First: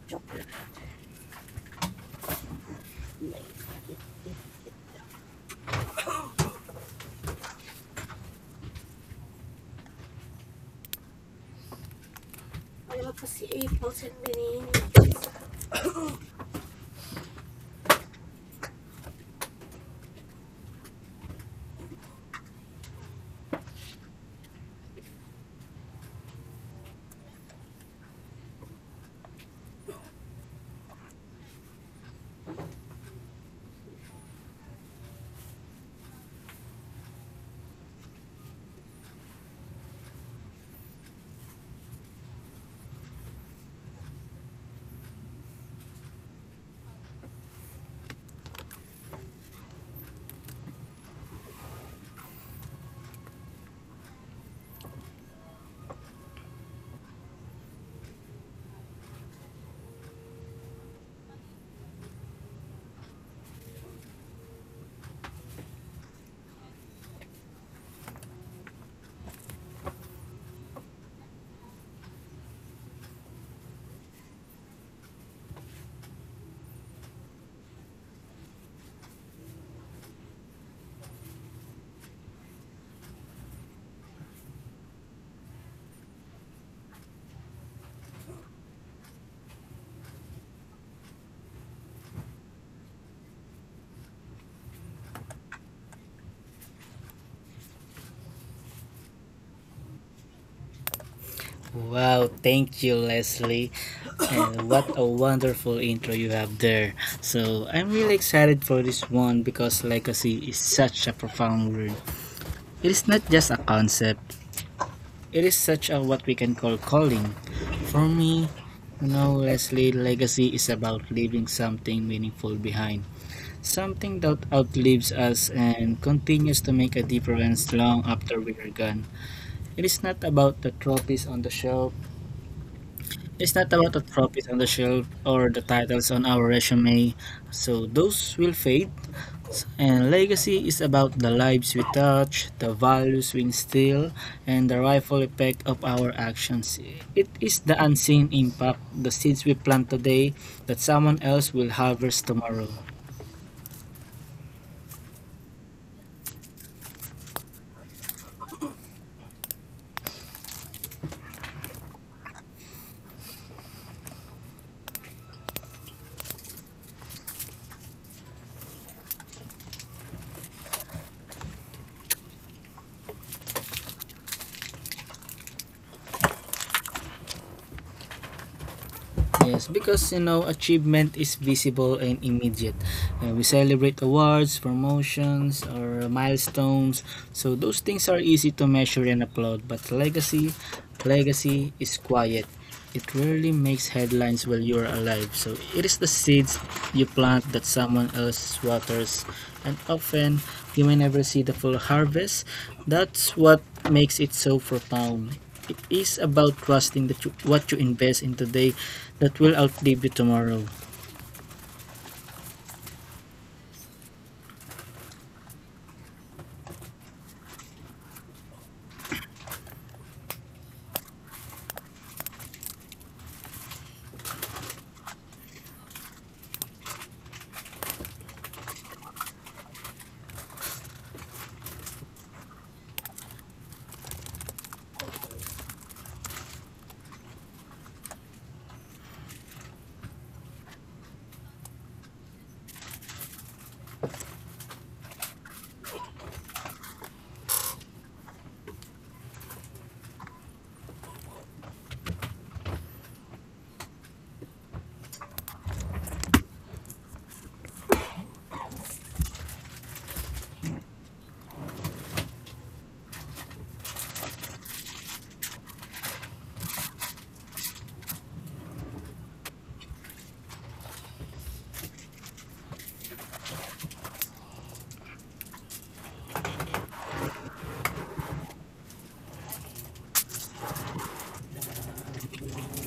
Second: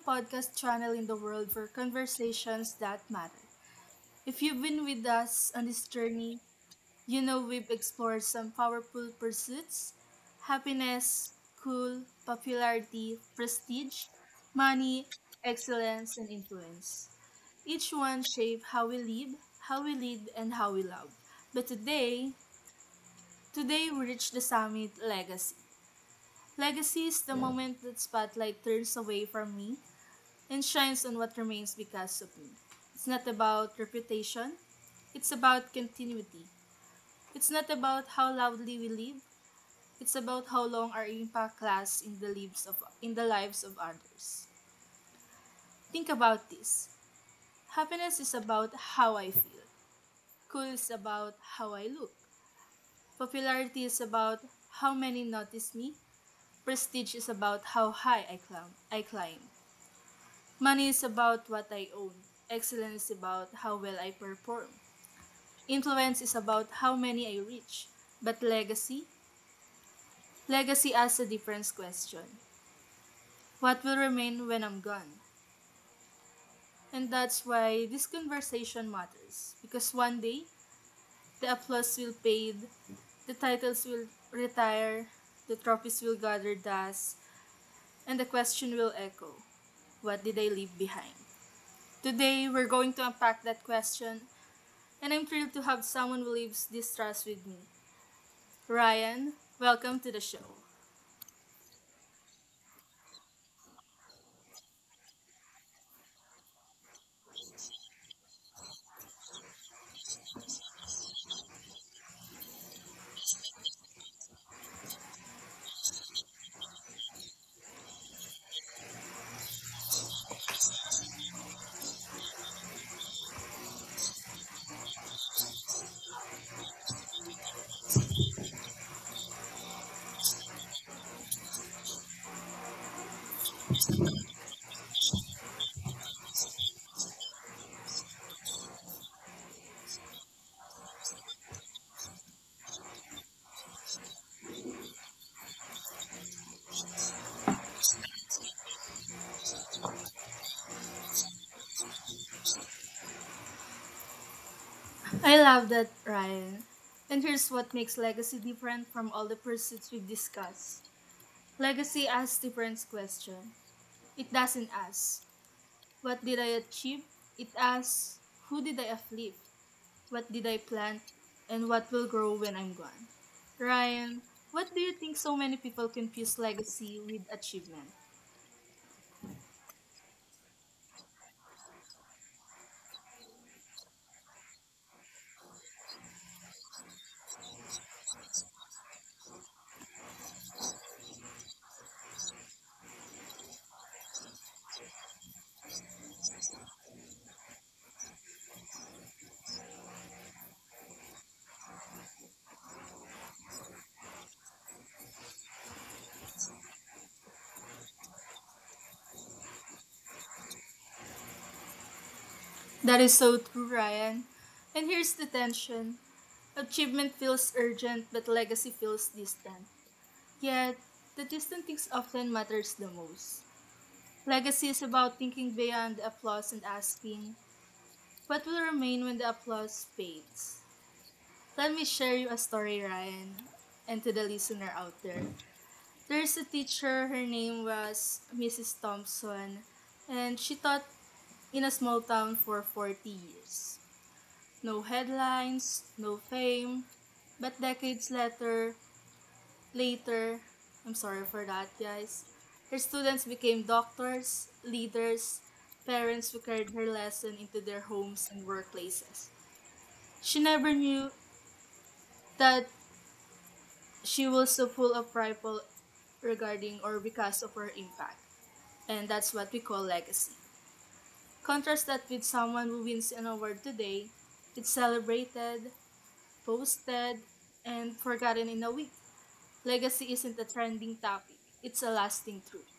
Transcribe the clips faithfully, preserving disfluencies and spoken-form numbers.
podcast channel in the world for conversations that matter. If you've been with us on this journey, you know we've explored some powerful pursuits: happiness, cool, popularity, Si prestige, money, excellence, and influence. Each one shape how we live, how we lead, and how we love. But today, today we reach the summit: legacy. Legacy is the Yeah. moment that spotlight turns away from me and shines on what remains because of me. It's not about reputation, it's about continuity. It's not about how loudly we live, it's about how long our impact lasts in the lives of in the lives of others. Think about this. Happiness is about how I feel. Cool is about how I look. Popularity is about how many notice me. Prestige is about how high I climb. I climb. Money is about what I own. Excellence is about how well I perform. Influence is about how many I reach. But legacy? Legacy asks a different question. What will remain when I'm gone? And that's why this conversation matters. Because one day, the applause will fade, the titles will retire, the trophies will gather dust, and the question will echo. What did I leave behind? Today, we're going to unpack that question, and I'm thrilled to have someone who lives this trust with me. Ryan, welcome to the show. Wow, thank you, Leslie. And what a wonderful intro you have there. So, I'm really excited for this one because legacy is such a profound word. It is not just a concept, it is such a what we can call calling. For me, you know, Leslie, legacy is about leaving something meaningful behind. Something that outlives us and continues to make a difference long after we are gone. It is not about the trophies on the shelf. It's not about the trophies on the shelf or the titles on our resume. So those will fade. And legacy is about the lives we touch, the values we instill, and the ripple effect of our actions. It is the unseen impact, the seeds we plant today that someone else will harvest tomorrow. I love that, Ryan. And here's what makes legacy different from all the pursuits we've discussed. Legacy asks different questions. It doesn't ask, what did I achieve? It asks, who did I uplift? What did I plant? And what will grow when I'm gone? Ryan, what do you think so many people confuse legacy with achievement? Yes, because you know achievement is visible and immediate. Uh, we celebrate awards, promotions, or milestones. So those things are easy to measure and applaud. But legacy, legacy is quiet. It rarely makes headlines while you are alive. So it is the seeds you plant that someone else waters, and often you may never see the full harvest. That's what makes it so profound. It is about trusting that you, what you invest in today that will outlive you tomorrow. That is so true, Ryan. And here's the tension: achievement feels urgent, but legacy feels distant. Yet, the distant things often matters the most. Legacy is about thinking beyond the applause and asking, what will remain when the applause fades? Let me share you a story, Ryan, and to the listener out there. There's a teacher, her name was Missus Thompson, and she taught in a small town for forty years. No headlines, no fame, but decades later, Later, I'm sorry for that, guys. Her students became doctors, leaders, parents who carried her lesson into their homes and workplaces. She never knew that she was so full of rival regarding or because of her impact. And that's what we call legacy. Contrast that with someone who wins an award today, it's celebrated, posted, and forgotten in a week. Legacy isn't a trending topic, it's a lasting truth.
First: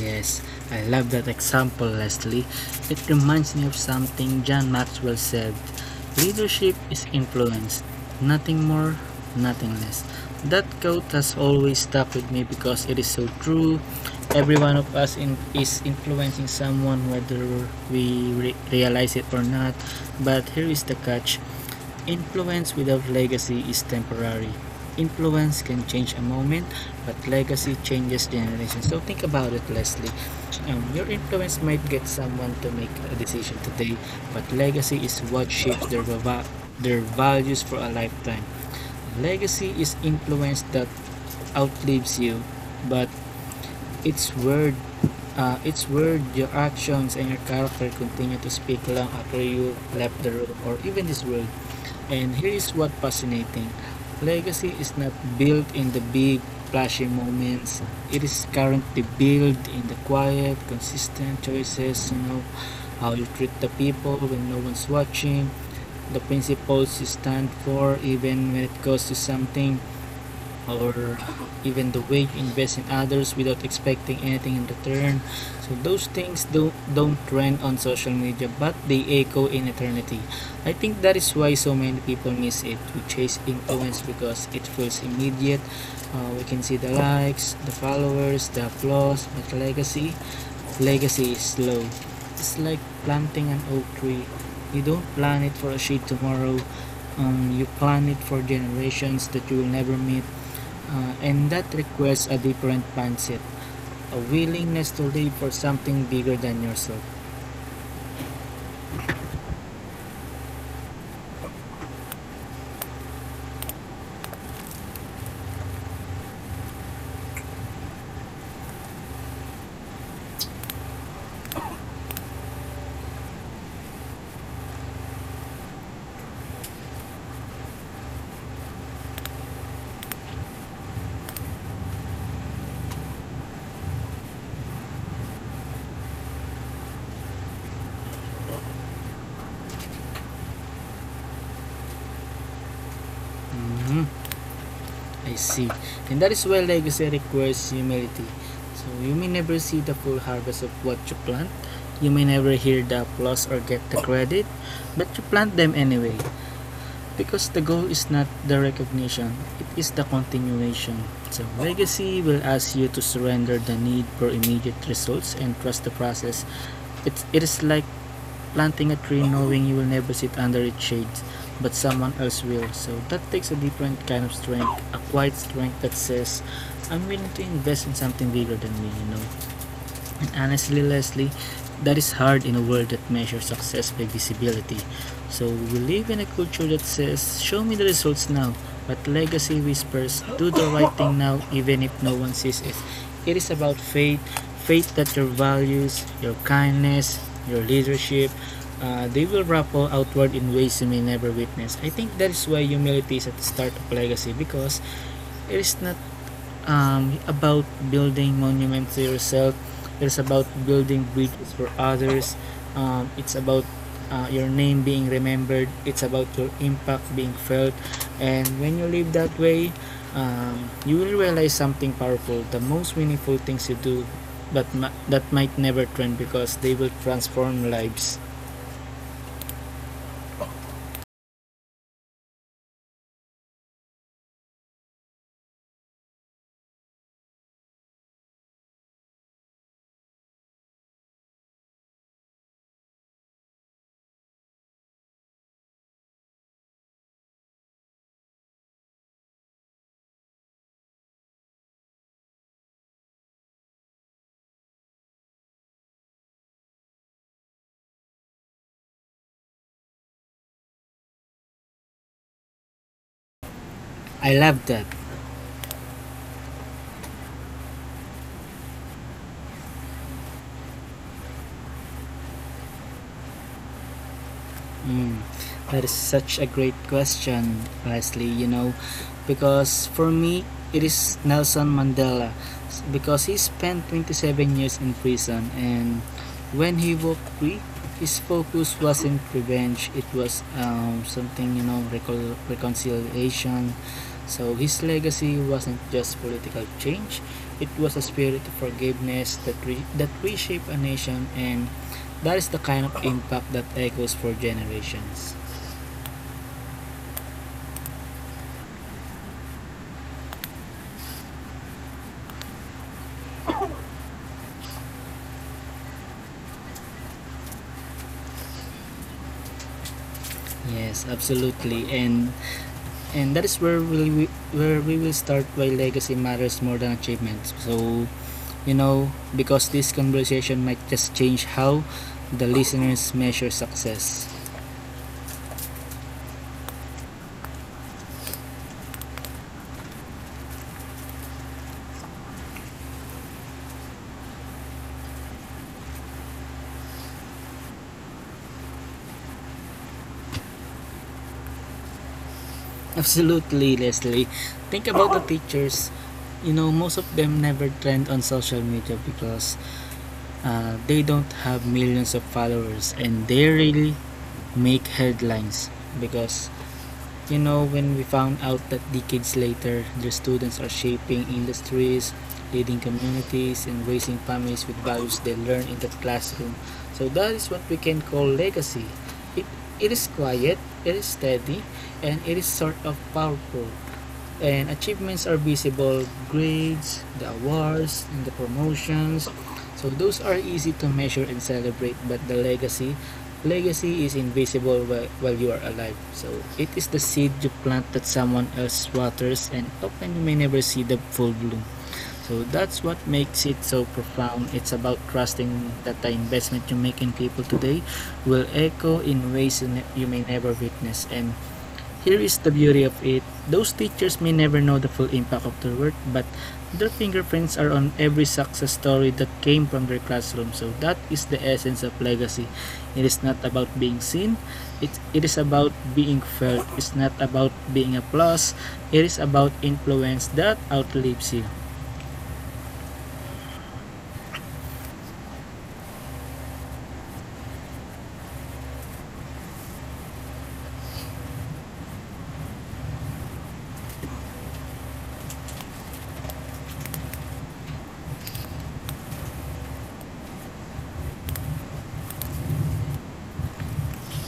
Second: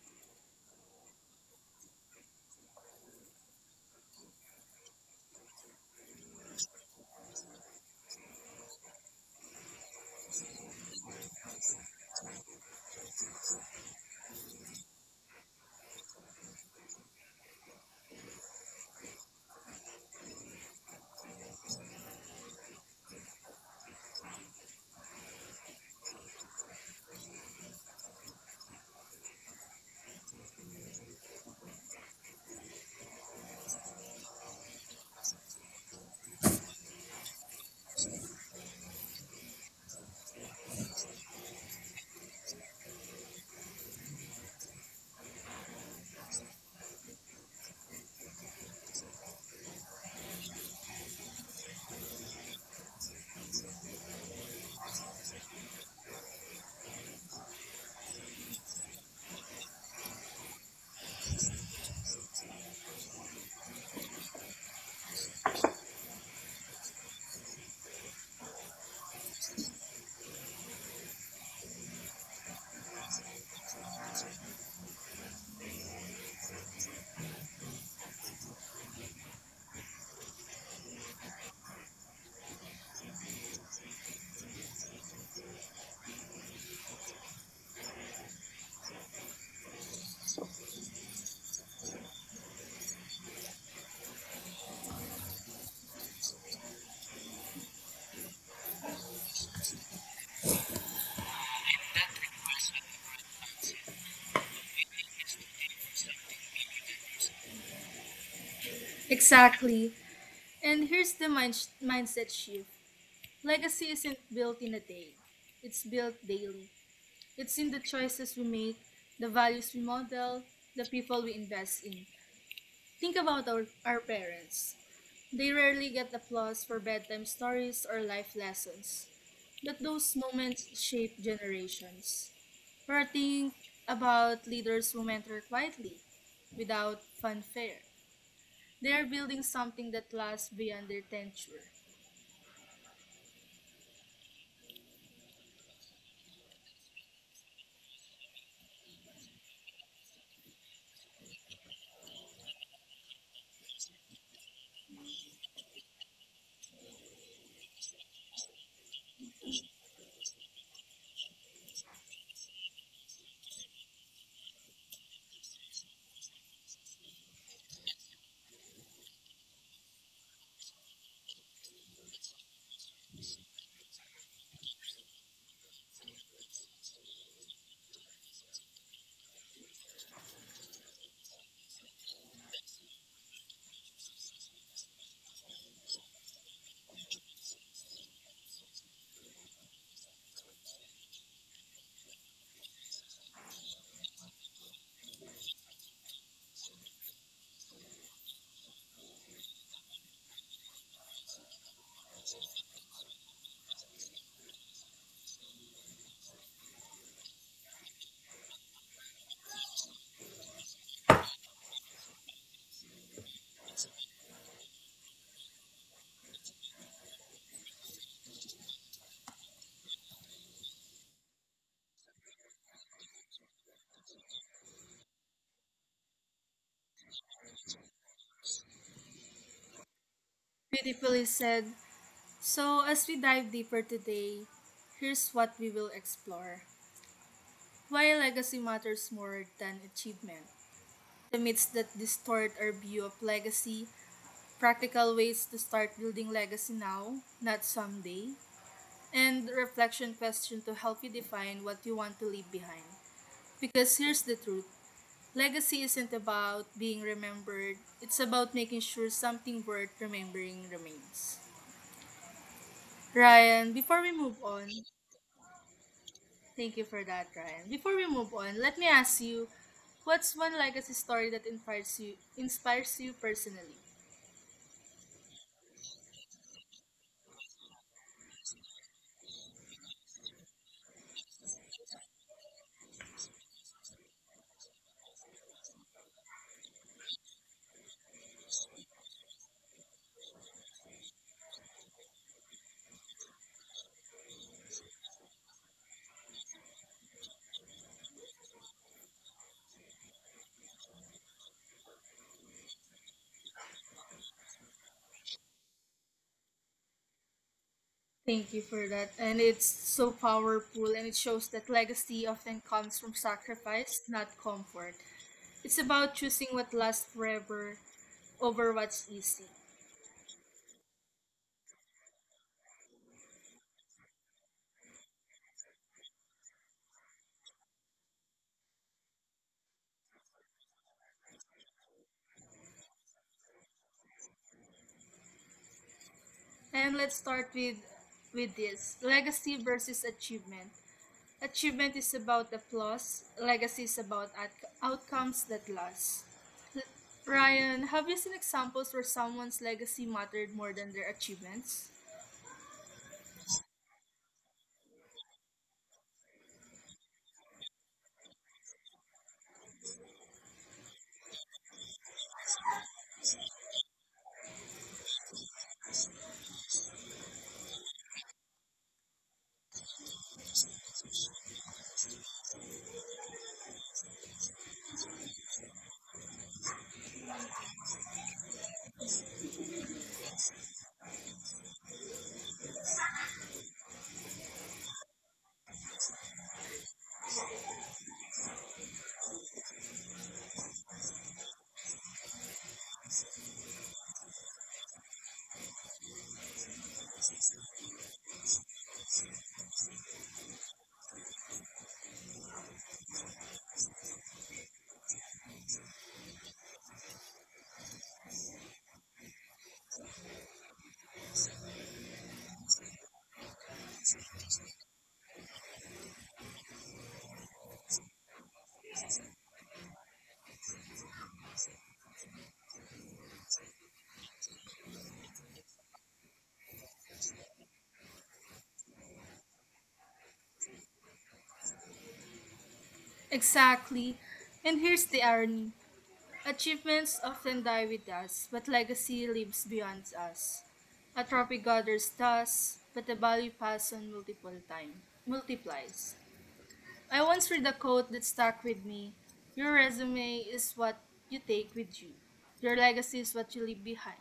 Yes, I love that example, Leslie. It reminds me of something John Maxwell said. Leadership is influence, nothing more, nothing less. That quote has always stuck with me because it is so true. Every one of us in, is influencing someone, whether we re- realize it or not. But here is the catch. Influence without legacy is temporary. Influence can change a moment, but legacy changes generations. So think about it, Leslie. Um, your influence might get someone to make a decision today, but legacy is what shapes their, va- their values for a lifetime. Legacy is influence that outlives you, but it's word, uh, it's word your actions and your character continue to speak long after you left the room or even this world. And here is what fascinating. Legacy is not built in the big flashy moments. It is currently built in the quiet, consistent choices, you know, how you treat the people when no one's watching, the principles you stand for even when it costs you something, or even the way you invest in others without expecting anything in return. So those things don't don't trend on social media, but they echo in eternity. I think that is why so many people miss it. We chase influence because it feels immediate. Uh, we can see the likes, the followers, the applause, but legacy, legacy is slow. It's like planting an oak tree. You don't plant it for a shade tomorrow. Um, you plant it for generations that you will never meet. Uh, and that requires a different mindset, a willingness to live for something bigger than yourself. Exactly. And here's the mind sh- mindset shift: legacy isn't built in a day, it's built daily. It's in the choices we make, the values we model, the people we invest in. Think about our, our parents. They rarely get applause for bedtime stories or life lessons, but those moments shape generations. We're thinking about leaders who mentor quietly, without fanfare. They are building something that lasts beyond their tenure. Mhm, I see. And that is why legacy requires humility. So you may never see the full harvest of what you plant. You may never hear the applause or get the credit, but you plant them anyway. Because the goal is not the recognition, it is the continuation. So legacy will ask you to surrender the need for immediate results and trust the process. It's, it is like planting a tree knowing you will never sit under its shades, but someone else will. So that takes a different kind of strength, a quiet strength that says, I'm willing to invest in something bigger than me, you know. Honestly, Leslie, that is hard in a world that measures success by visibility. So we live in a culture that says, show me the results now. But legacy whispers, do the right thing now, even if no one sees it. It is about faith faith that your values, your kindness, your leadership, uh, they will ripple outward in ways you may never witness. I think that is why humility is at the start of legacy because it is not um, about building monuments to yourself. It's about building bridges for others. Um, it's about uh, your name being remembered. It's about your impact being felt. And when you live that way, um, you will realize something powerful. The most meaningful things you do, but ma- that might never trend because they will transform lives. Beautifully said. So, as we dive deeper today, here's what we will explore: why legacy matters more than achievement, the myths that distort our view of legacy, practical ways to start building legacy now, not someday, and reflection question to help you define what you want to leave behind. Because here's the truth: legacy isn't about being remembered, it's about making sure something worth remembering remains. Ryan, before we I move love on, that. Thank you for that, Ryan. Before we move on, let me ask you, what's one legacy story that inspires you inspires you personally? Mm, that is such a great question, Leslie, you know, because for me, it is Nelson Mandela, s- because he spent twenty-seven years in prison, and when he walked free, his focus wasn't revenge, it was um, something, you know, recon- reconciliation. So his legacy wasn't just political change, it was a spirit of forgiveness that, re- that reshaped a nation and that is the kind of impact that echoes for generations. Thank you for that. And it's so powerful and it shows that legacy often comes from sacrifice, not comfort. It's about choosing what lasts forever over what's easy. Yes, absolutely. And and that is where we where we will start why legacy matters more than achievements. So, you know, because this conversation might just change how the listeners measure success. And let's start with with this legacy versus achievement. Achievement is about applause, legacy is about out- outcomes that last. Ryan, have you seen examples where someone's legacy mattered more than their achievements? Absolutely, Leslie. Think about the teachers. You know, most of them never trend on social media because uh, they don't have millions of followers and they really make headlines because you know, when we found out that decades later, their students are shaping industries, leading communities, and raising families with values they learn in that classroom. So that is what we can call legacy. It, it is quiet, it is steady, and it is sort of powerful and achievements are visible grades, the awards, and the promotions. So those are easy to measure and celebrate, but the legacy, legacy is invisible while, while you are alive. So it is the seed you plant that someone else waters, and often you may never see the full bloom. So that's what makes it so profound. It's about trusting that the investment you make in people today will echo in ways you, ne- you may never witness, and here is the beauty of it. Those teachers may never know the full impact of their work, but their fingerprints are on every success story that came from their classroom. So that is the essence of legacy. It is not about being seen, it, it is about being felt. It's not about being a plus, it is about influence that outlives you. Exactly. And here's the irony: achievements often die with us, but legacy lives beyond us. A trophy gathers dust, but the value passed on multiple time multiplies. I once read a quote that stuck with me. Your resume is what you take with you. Your legacy is what you leave behind.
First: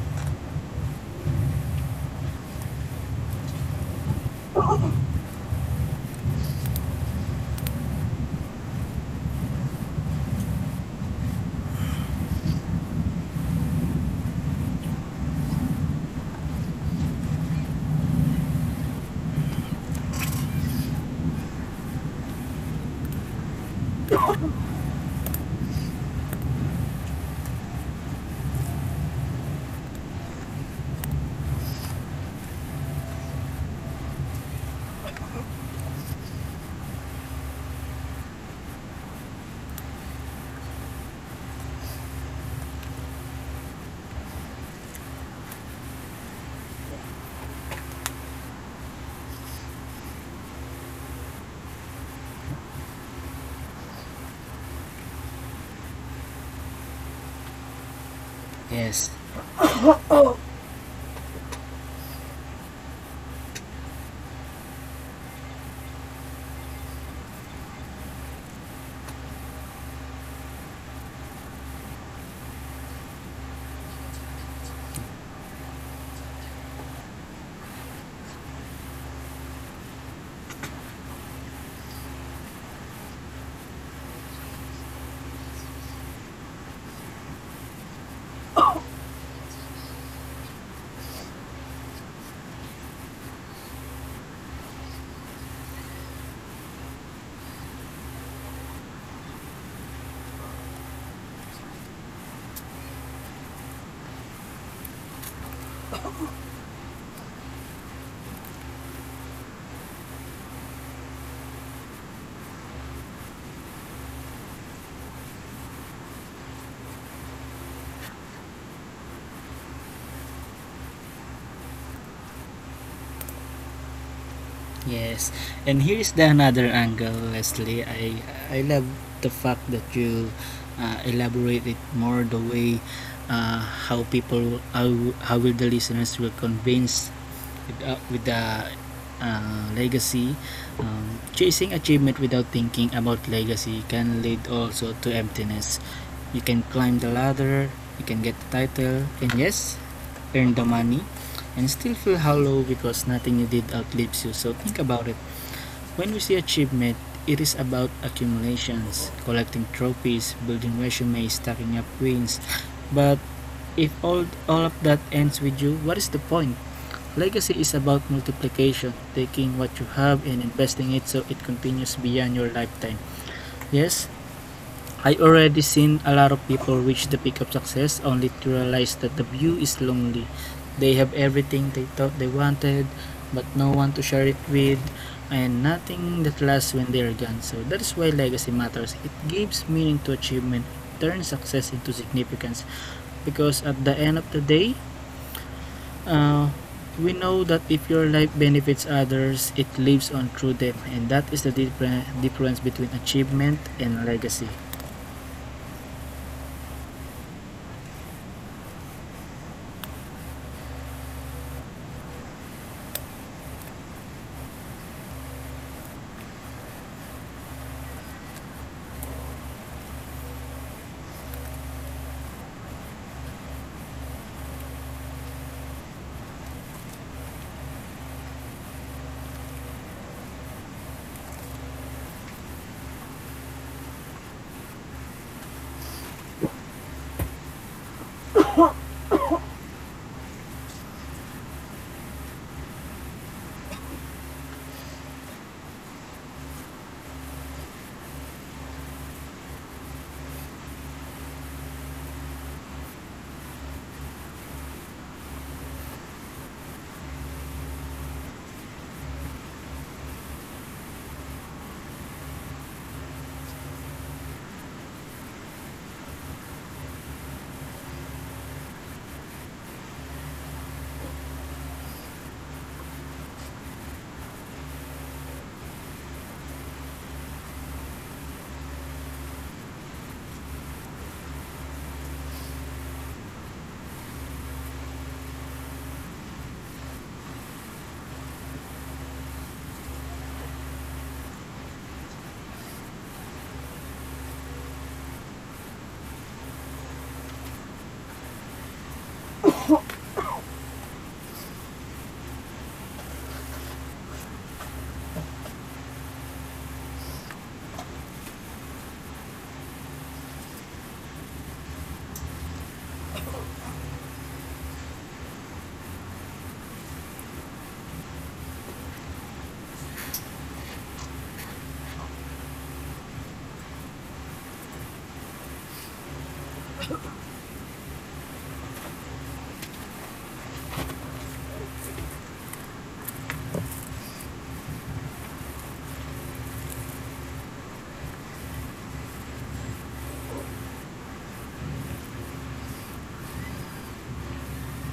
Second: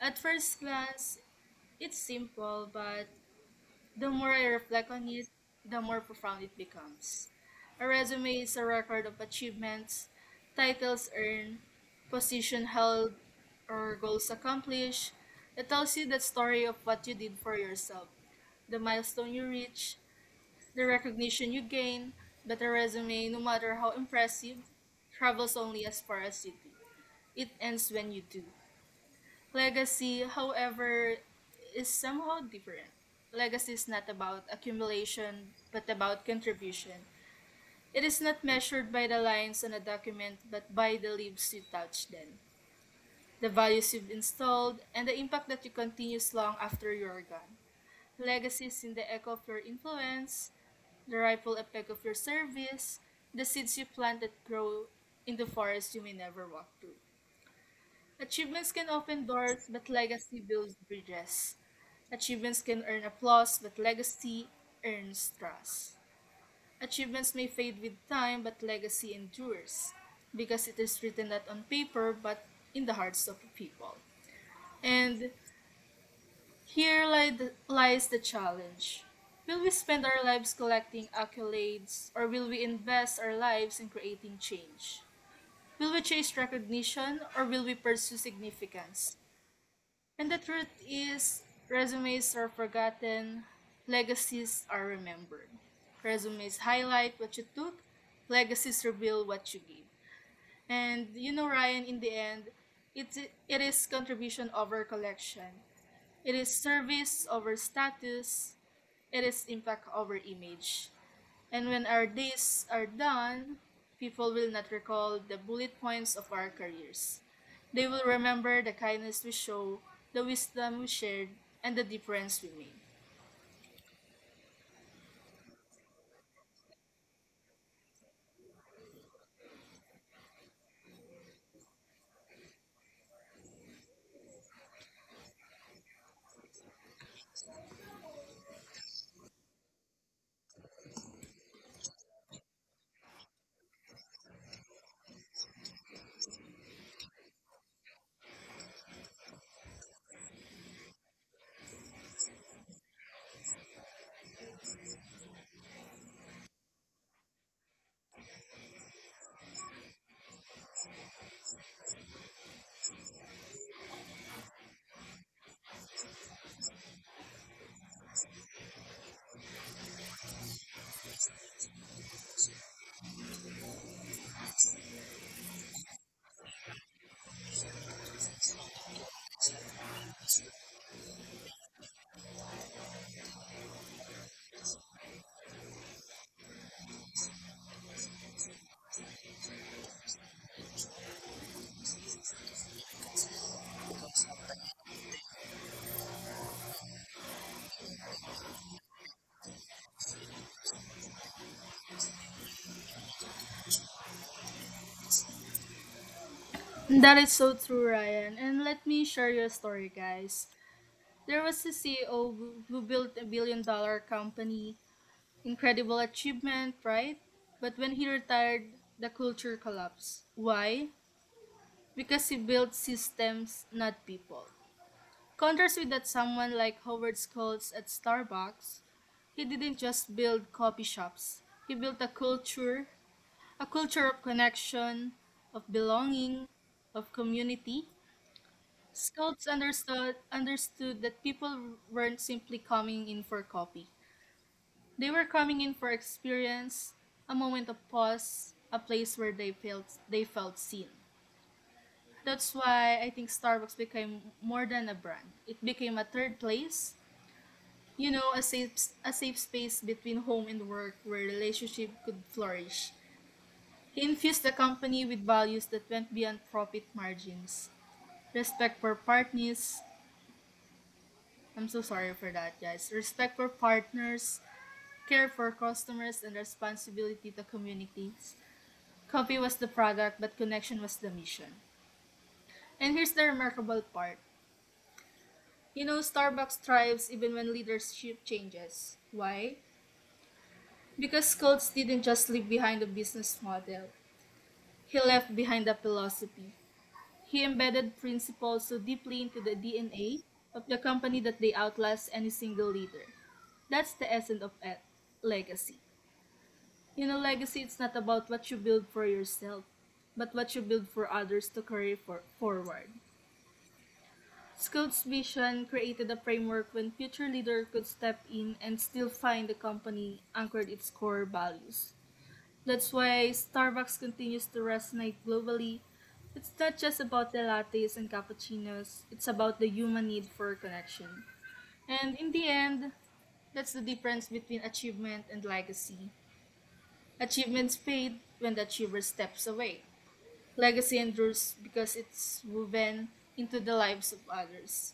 At first glance, it's simple, but the more I reflect on it, the more profound it becomes. A resume is a record of achievements, titles earned, position held, or goals accomplished. It tells you the story of what you did for yourself, the milestone you reached, the recognition you gain, but a resume, no matter how impressive, travels only as far as you do. It ends when you do. Legacy, however, is somehow different. Legacy is not about accumulation, but about contribution. It is not measured by the lines on a document, but by the leaves you touch, then the values you've installed, and the impact that you continues long after you are gone. Legacies in the echo of your influence, the ripple effect of your service, the seeds you plant that grow in the forest you may never walk through. Achievements can Yes. open doors, but legacy builds bridges. Achievements can earn applause, but legacy earns trust. Achievements may fade with time, but legacy endures because it is written not on paper but in the hearts of people. And Here li- the- lies the challenge. Will we spend our lives collecting accolades, or will we invest our lives in creating change? Will we chase recognition, or will we pursue significance? And the truth is, resumes are forgotten, legacies are remembered. Resumes highlight what you took, legacies reveal what you give. And you know, Ryan, in the end, it's, it is contribution over collection. It is service over status. It is impact over image. And when our days are done, people will not recall the bullet points of our careers. They will remember the kindness we show, the wisdom we shared, and the difference we made. Yes. And here is the another angle, Leslie. I I love the fact that you uh, elaborate it more the way uh, how people how, how will the listeners will convince with, uh, with the uh, legacy. Um, chasing achievement without thinking about legacy can lead also to emptiness. You can climb the ladder, you can get the title, and yes, earn the money, and still feel hollow because nothing you did outlives you. So think about it. When we see achievement, it is about accumulations, collecting trophies, building resumes, stacking up wins. But if all all of that ends with you, what is the point? Legacy is about multiplication, taking what you have and investing it so it continues beyond your lifetime. Yes, I already seen a lot of people reach the peak of success only to realize that the view is lonely. They have everything they thought they wanted, but no one to share it with, and nothing that lasts when they are gone. So that is why legacy matters. It gives meaning to achievement, turns success into significance, because at the end of the day, Uh, we know that if your life benefits others, it lives on through them, and that is the difference difference between achievement and legacy. That is so true, Ryan. And let me share you a story, guys. There was a C E O who who built a billion dollar company, incredible achievement, right? But when he retired, the culture collapsed. Why? Because he built systems, not people. Contrast with that someone like Howard Schultz at Starbucks, he didn't just build coffee shops. He built a culture, a culture of connection, of belonging, of community. Schultz understood understood that people weren't simply coming in for coffee. They were coming in for experience, a moment of pause, a place where they felt they felt seen. That's why I think Starbucks became more than a brand. It became a third place, you know, a safe a safe space between home and work where relationship could flourish. He infused the company with values that went beyond profit margins. Respect for partners. I'm so sorry for that, guys. Respect for partners, care for customers, and responsibility to communities. Coffee was the product, but connection was the mission. And here's the remarkable part. You know, Starbucks thrives even when leadership changes. Why? Because Coates didn't just leave behind a business model, he left behind a philosophy. He embedded principles so deeply into the D N A of the company that they outlast any single leader. That's the essence of e- legacy. You know, legacy it's not about what you build for yourself, but what you build for others to carry for- forward. Scout's vision created a framework when future leaders could step in and still find the company anchored its core values. That's why Starbucks continues to resonate globally. It's not just about the lattes and cappuccinos, it's about the human need for connection. And in the end, that's the difference between achievement and legacy. Achievements fade when the achiever steps away. Legacy endures because it's woven into the lives of others.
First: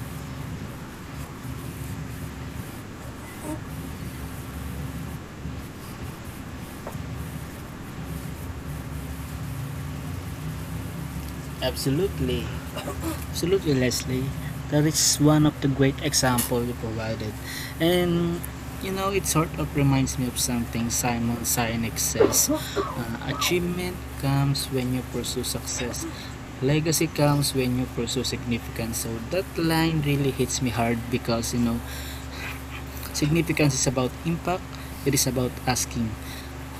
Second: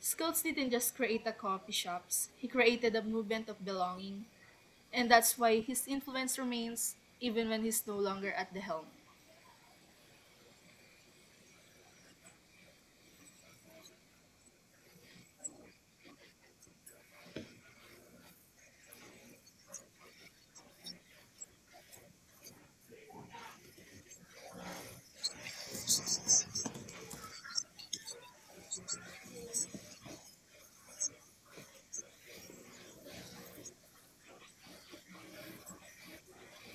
Schultz didn't just create a coffee shops, he created a movement of belonging, and that's why his influence remains even when he's no longer at the helm. Absolutely, absolutely, Leslie. That is one of the great example you provided, and you know it sort of reminds me of something Simon Sinek says: uh, achievement comes when you pursue success. Legacy comes when you pursue significance. So that line really hits me hard because you know significance is about impact. It is about asking,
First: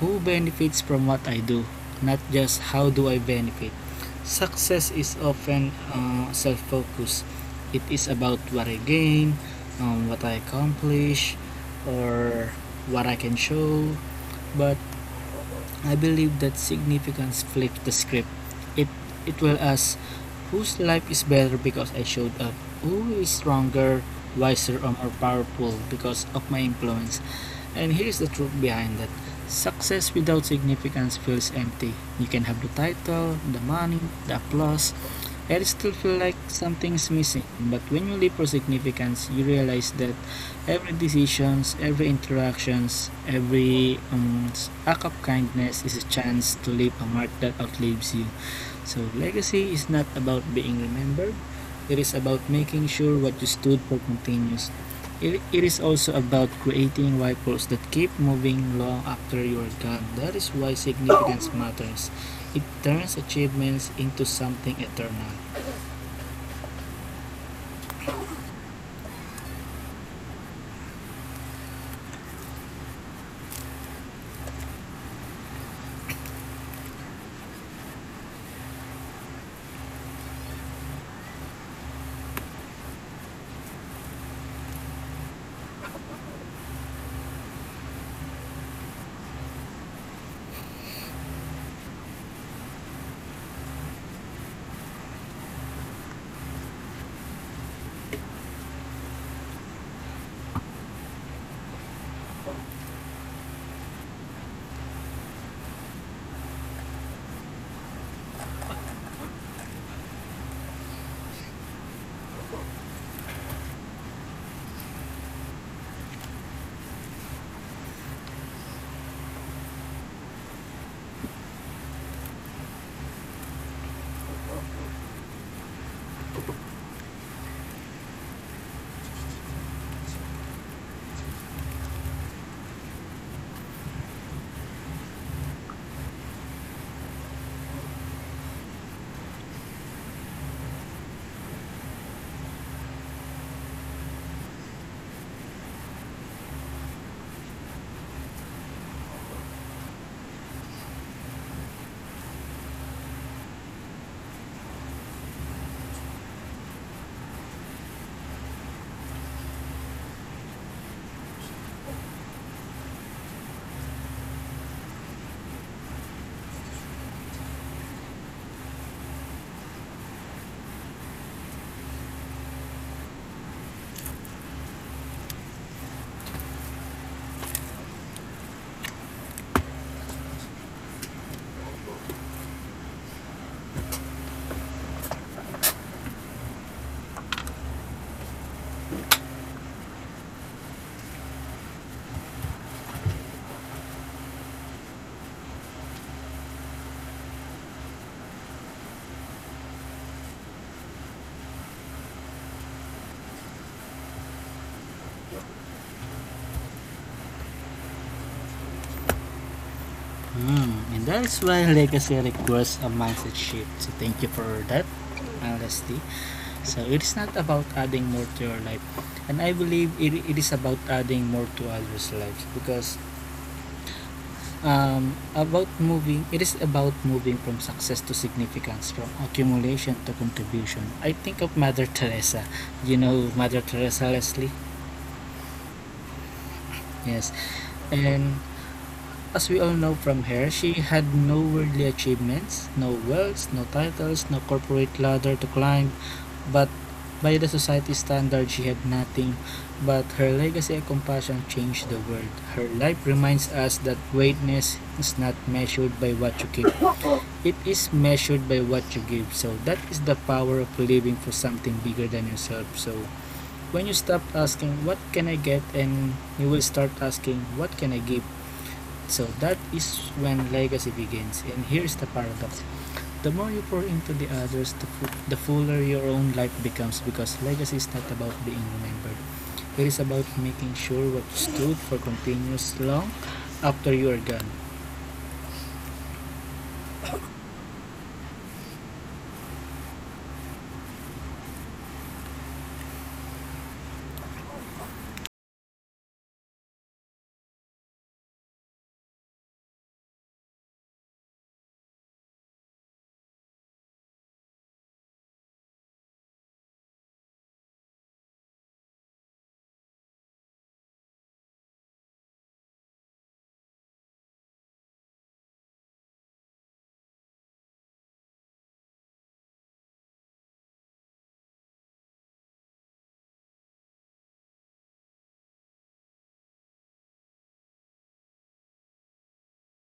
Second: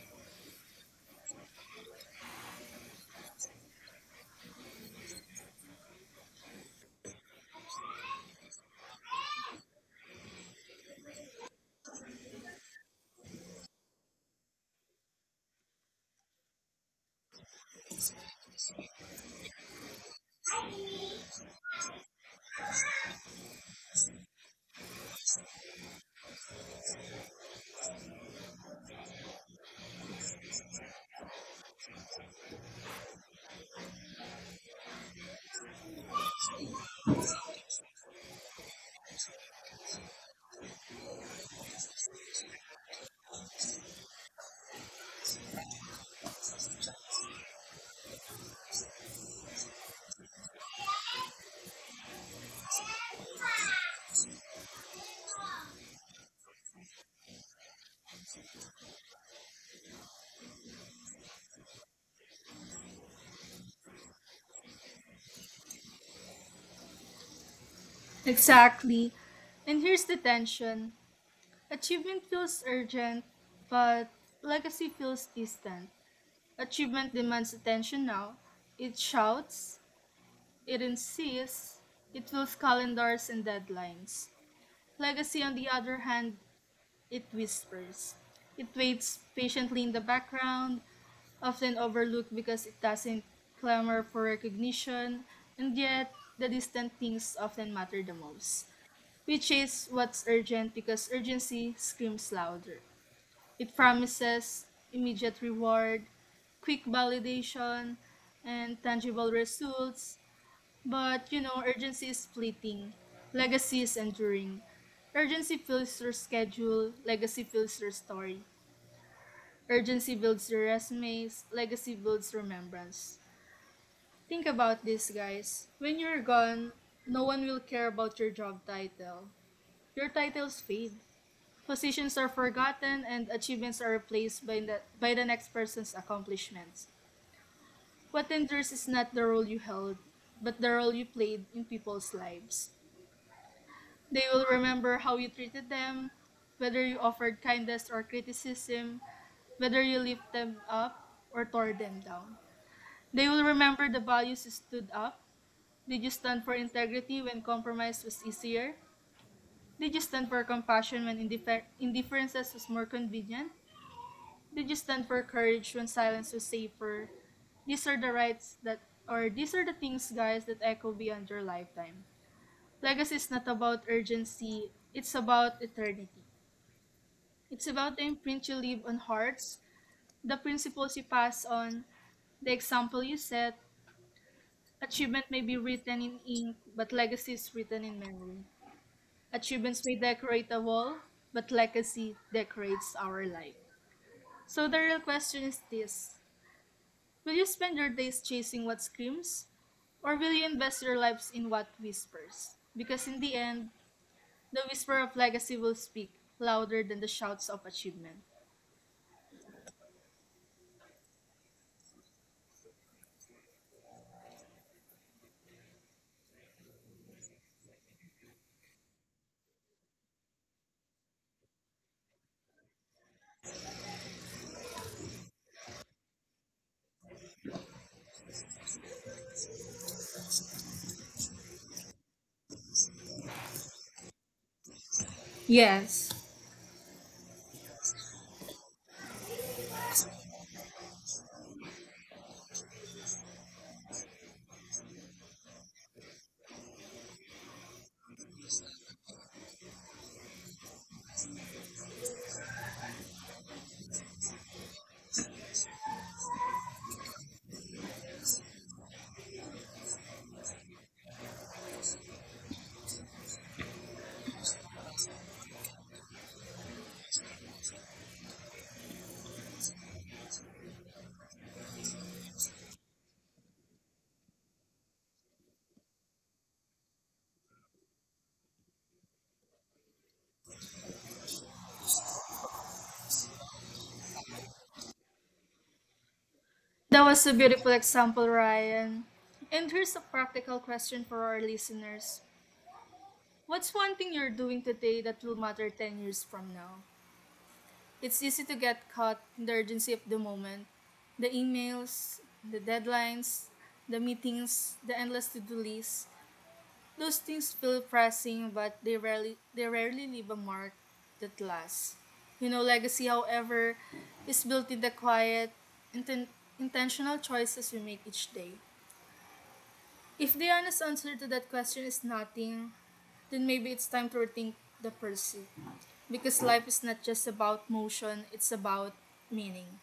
who benefits from what I do, not just how do I benefit. Success is often uh, self-focused. It is about what I gain, um, what I accomplish, or what I can show. But I believe that significance flips the script. It it will ask whose life is better because I showed up, who is stronger, wiser, or more powerful because of my influence. And here is the truth behind that. Success without significance feels empty. You can have the title, the money, the applause, and it still feel like something's missing. But when you live for significance, you realize that every decisions, every interactions, every um, act of kindness is a chance to leave a mark that outlives you. So, legacy is not about being remembered. It is about making sure what you stood for continues. It, it is also about creating ripples that keep moving long after you are gone. That is why significance matters. It turns achievements into something eternal. Exactly. And here's the tension: achievement feels urgent, but legacy feels distant. Achievement demands attention now, it shouts, it insists, it fills calendars and deadlines. Legacy, on the other hand, it whispers. It waits patiently in the background, often overlooked because it doesn't clamor for recognition, and yet the distant things often matter the most, which is what's urgent because urgency screams louder. It promises immediate reward, quick validation, and tangible results. But you know, urgency is fleeting, legacy is enduring. Urgency fills your schedule, legacy fills your story. Urgency builds your resumes, legacy builds remembrance. Think about this, guys. When you're gone, no one will care about your job title. Your titles fade. Positions are forgotten and achievements are replaced by the, by the next person's accomplishments. What endures is not the role you held, but the role you played in people's lives. They will remember how you treated them, whether you offered kindness or criticism, whether you lifted them up or tore them down. They will remember the values you stood up. Did you stand for integrity when compromise was easier? Did you stand for compassion when indiffer- indifference was more convenient? Did you stand for courage when silence was safer? These are the rights that, or these are the things, guys, that echo beyond your lifetime. Legacy is not about urgency, it's about eternity. It's about the imprint you leave on hearts, the principles you pass on, the example you set. Achievement may be written in ink, but legacy is written in memory. Achievements may decorate a wall, but legacy decorates our life. So the real question is this. Will you spend your days chasing what screams, or will you invest your lives in what whispers? Because in the end, the whisper of legacy will speak louder than the shouts of achievement. Hmm, and that is why legacy requires a mindset shift. So, thank you for that, honesty. So, it is not about adding more to your life. And I believe it, it is about adding more to others' lives because um, about moving it is about moving from success to significance, from accumulation to contribution. I think of Mother Teresa. You know Mother Teresa, Leslie? Yes. Yes. And as we all know from her, she had no worldly achievements, no wealth, no titles, no corporate ladder to climb, but by the society standard, she had nothing. But her legacy and compassion changed the world. Her life reminds us that greatness is not measured by what you keep, it is measured by what you give. So that is the power of living for something bigger than yourself. So when you stop asking, what can I get, and you will start asking, what can I give? So that is when legacy begins. And here's the paradox. The more you pour into the others, the, fu- the fuller your own life becomes because legacy is not about being remembered. It is about making sure what stood for continues long after you are gone. That was a beautiful example, Ryan. And here's a practical question for our listeners. What's one thing you're doing today that will matter ten years from now? It's easy to get caught in the urgency of the moment. The emails, the deadlines, the meetings, the endless to-do lists. Those things feel pressing, but they rarely they rarely leave a mark that lasts. You know, legacy, however, is built in the quiet, inten- intentional choices we make each day. If the honest answer to that question is nothing, then maybe it's time to rethink the pursuit. Because life is not just about motion, it's about meaning.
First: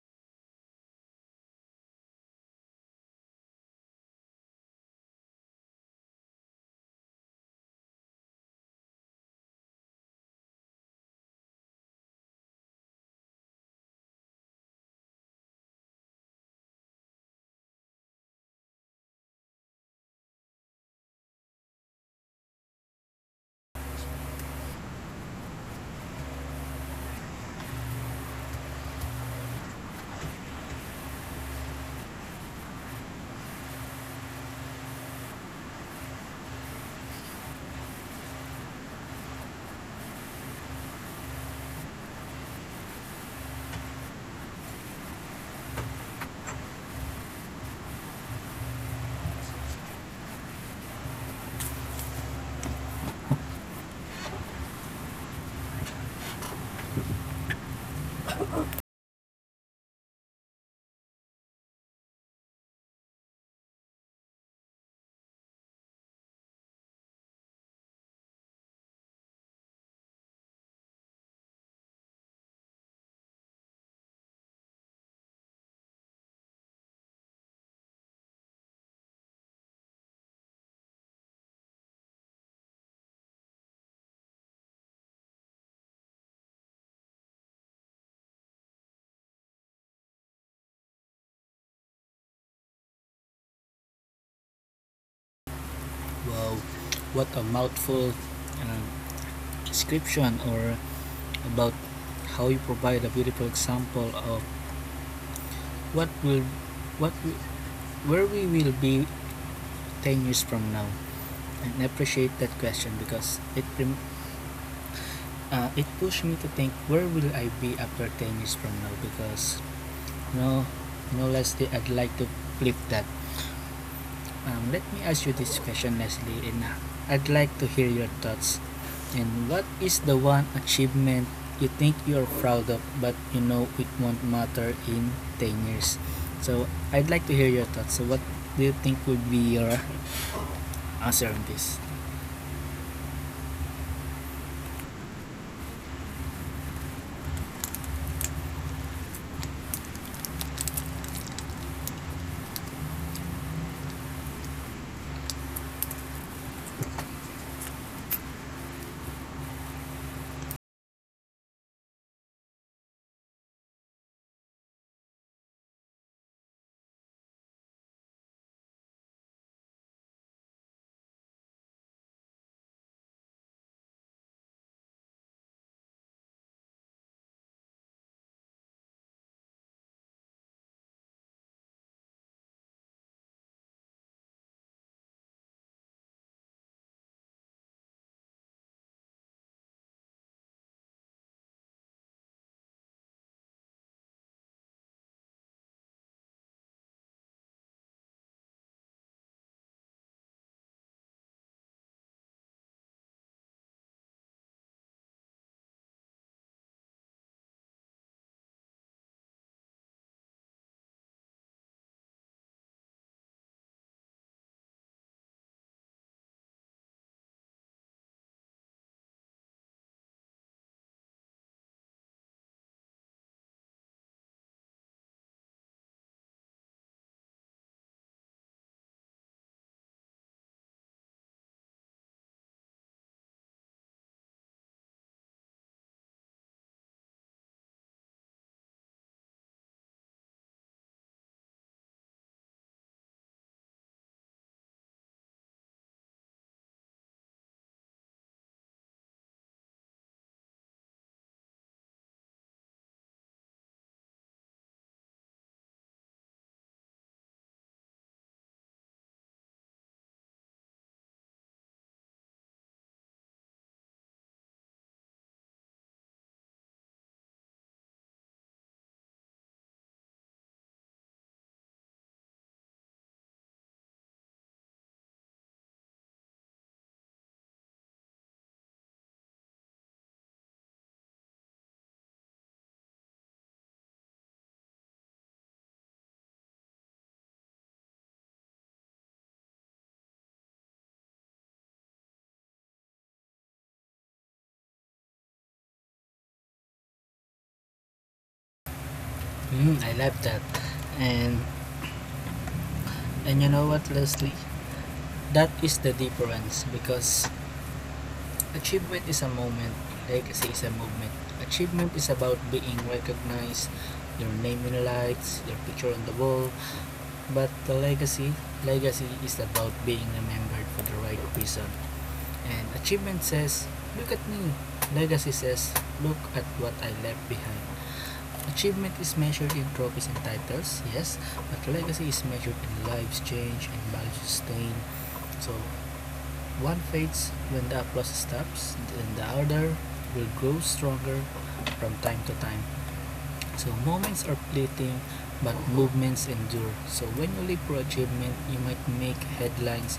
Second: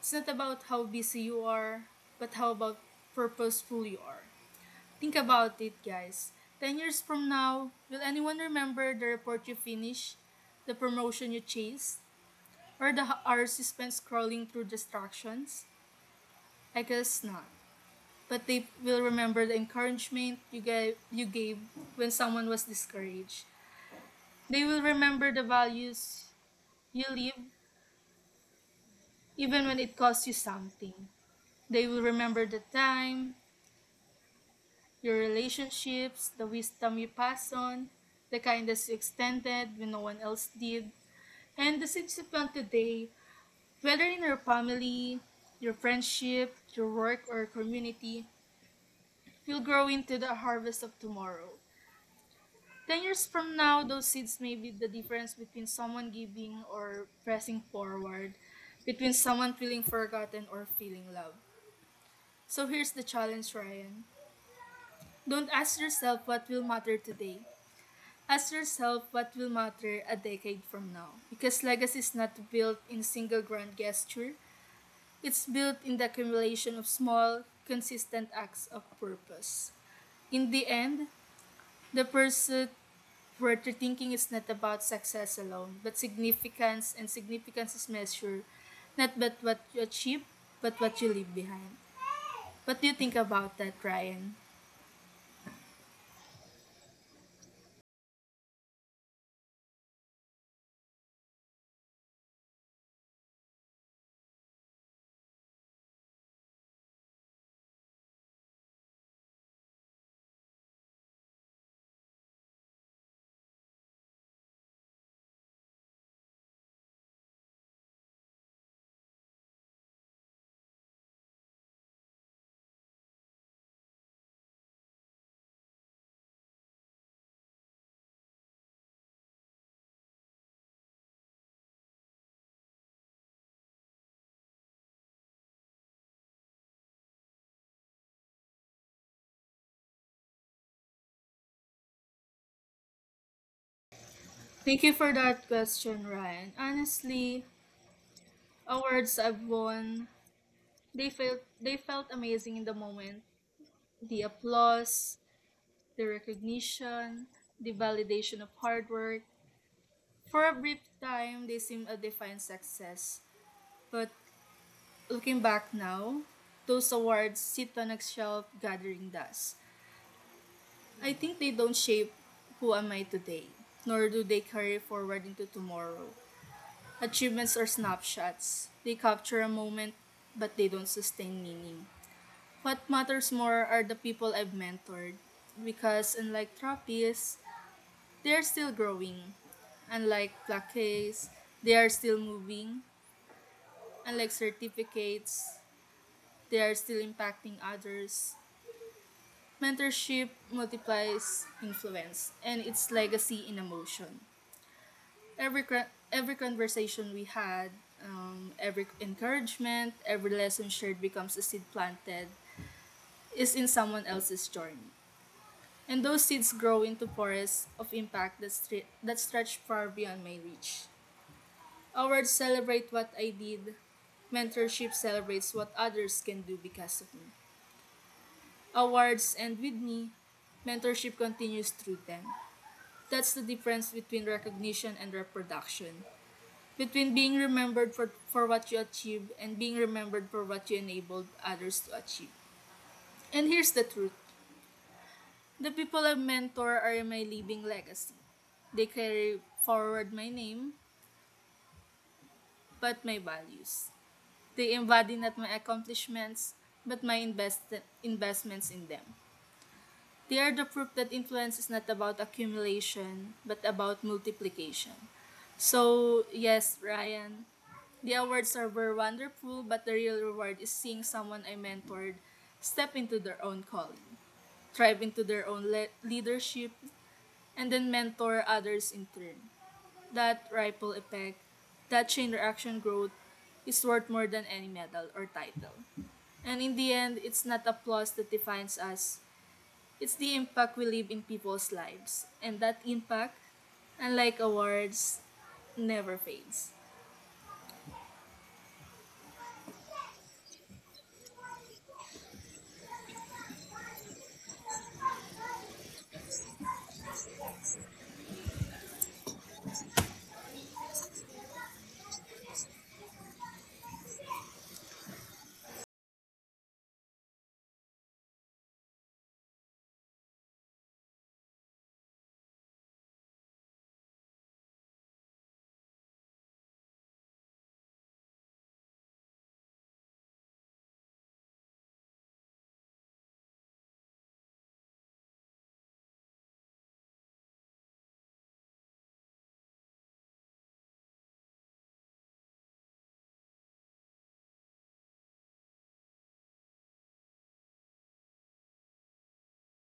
It's not about how busy you are, but how about purposeful you are. Think about it, guys. Ten years from now, will anyone remember the report you finished, the promotion you chased, or the hours you spent scrolling through distractions? I guess not, but they will remember the encouragement you gave you gave when someone was discouraged. They will remember the values you live even when it costs you something. They will remember the time, your relationships, the wisdom you passed on, the kindness you extended when no one else did, and the seeds you planted today, whether in your family, your friendship, your work, or community, will grow into the harvest of tomorrow. Ten years from now, those seeds may be the difference between someone giving or pressing forward, between someone feeling forgotten or feeling loved. So here's the challenge, Ryan. Don't ask yourself what will matter today. Ask yourself what will matter a decade from now. Because legacy is not built in single grand gesture, it's built in the accumulation of small, consistent acts of purpose. In the end, the pursuit worth thinking is not about success alone, but significance, and significance is measured not but what you achieve, but what you leave behind. What do you think about that, Ryan? Wow, what a mouthful uh, description, or about how you provide a beautiful example of what will, what we, where we will be ten years from now, and appreciate that question because it rem- uh, it pushed me to think, where will I be after ten years from now? Because no, no, Leslie, I'd like to flip that. Um, let me ask you this question, Leslie, and uh, I'd like to hear your thoughts. And what is the one achievement you think you're proud of but you know it won't matter in ten years? So I'd like to hear your thoughts. So what do you think would be your answer on this? Thank you for that question, Ryan. Honestly, awards I've won, they felt they felt amazing in the moment. The applause, the recognition, the validation of hard work. For a brief time, they seemed a defined success, but looking back now, those awards sit on a shelf gathering dust. I think they don't shape who am I today, nor do they carry forward into tomorrow. Achievements are snapshots. They capture a moment, but they don't sustain meaning. What matters more are the people I've mentored, because unlike Trappies, they're still growing. Unlike plaques, they are still moving. Unlike certificates, they are still impacting others. Mentorship multiplies influence and its legacy in emotion. Every, cra- every conversation we had, um, every encouragement, every lesson shared becomes a seed planted, is in someone else's journey. And those seeds grow into forests of impact that, stre- that stretch far beyond my reach. Awards celebrate what I did, mentorship celebrates what others can do because of me. Awards end with me. Mentorship continues through them. That's the difference between recognition and reproduction. Between being remembered for, for what you achieved and being remembered for what you enabled others to achieve. And here's the truth, the people I mentor are my living legacy. They carry forward my name, but my values. They embody not my accomplishments, but my invest- investments in them. They are the proof that influence is not about accumulation, but about multiplication. So, yes, Ryan, the awards are were wonderful, but the real reward is seeing someone I mentored step into their own calling, thrive into their own le- leadership, and then mentor others in turn. That ripple effect, that chain reaction growth, is worth more than any medal or title. And in the end, it's not applause that defines us, it's the impact we leave in people's lives. And that impact, unlike awards, never fades. mm, I love that. And and you know what, Leslie, that is the difference, because achievement is a moment, legacy is a movement. Achievement is about being recognized, your name in the lights, your picture on the wall. But the legacy legacy is about being remembered for the right reason. And achievement says, look at me. Legacy says, look at what I left behind. Achievement is measured in trophies and titles, yes, but legacy is measured in lives change and values sustained. So one fades when the applause stops, and the other will grow stronger from time to time. So moments are fleeting, but movements endure. So when you live for achievement, you might make headlines,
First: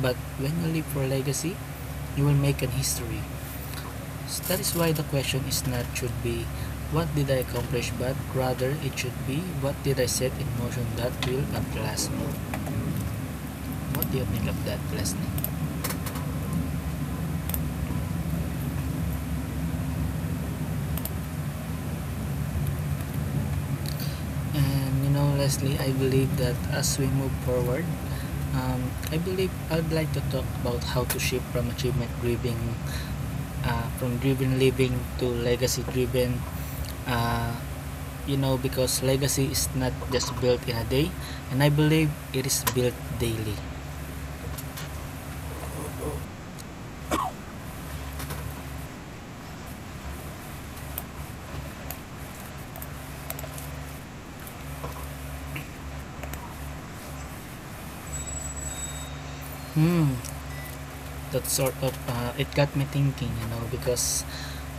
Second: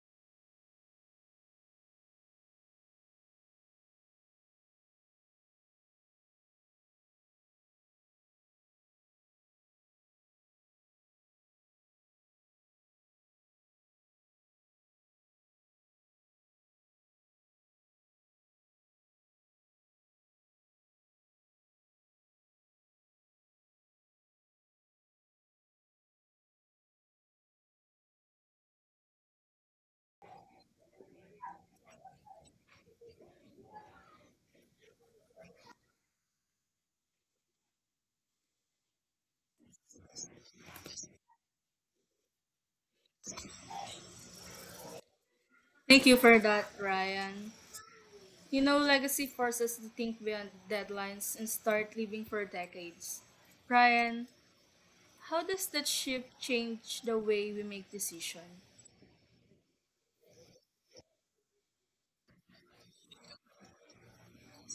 but when you live for legacy, you will make an history. So that is why the question is not, should be what did I accomplish, but rather it should be, what did I set in motion that will outlast me? What do you think of that, Leslie? And you know, Leslie, I believe that as we move forward, um, I believe I'd like to talk about how to shift from achievement driven, uh, from driven living to legacy driven. Uh, you know, because legacy is not just built in a day, and I believe it is built daily. Thank you for that, Ryan. You know, legacy forces us to think beyond deadlines and start living for decades. Ryan, how does that shift change the way we make decisions? Hmm, that sort of uh, it got me thinking, you know, because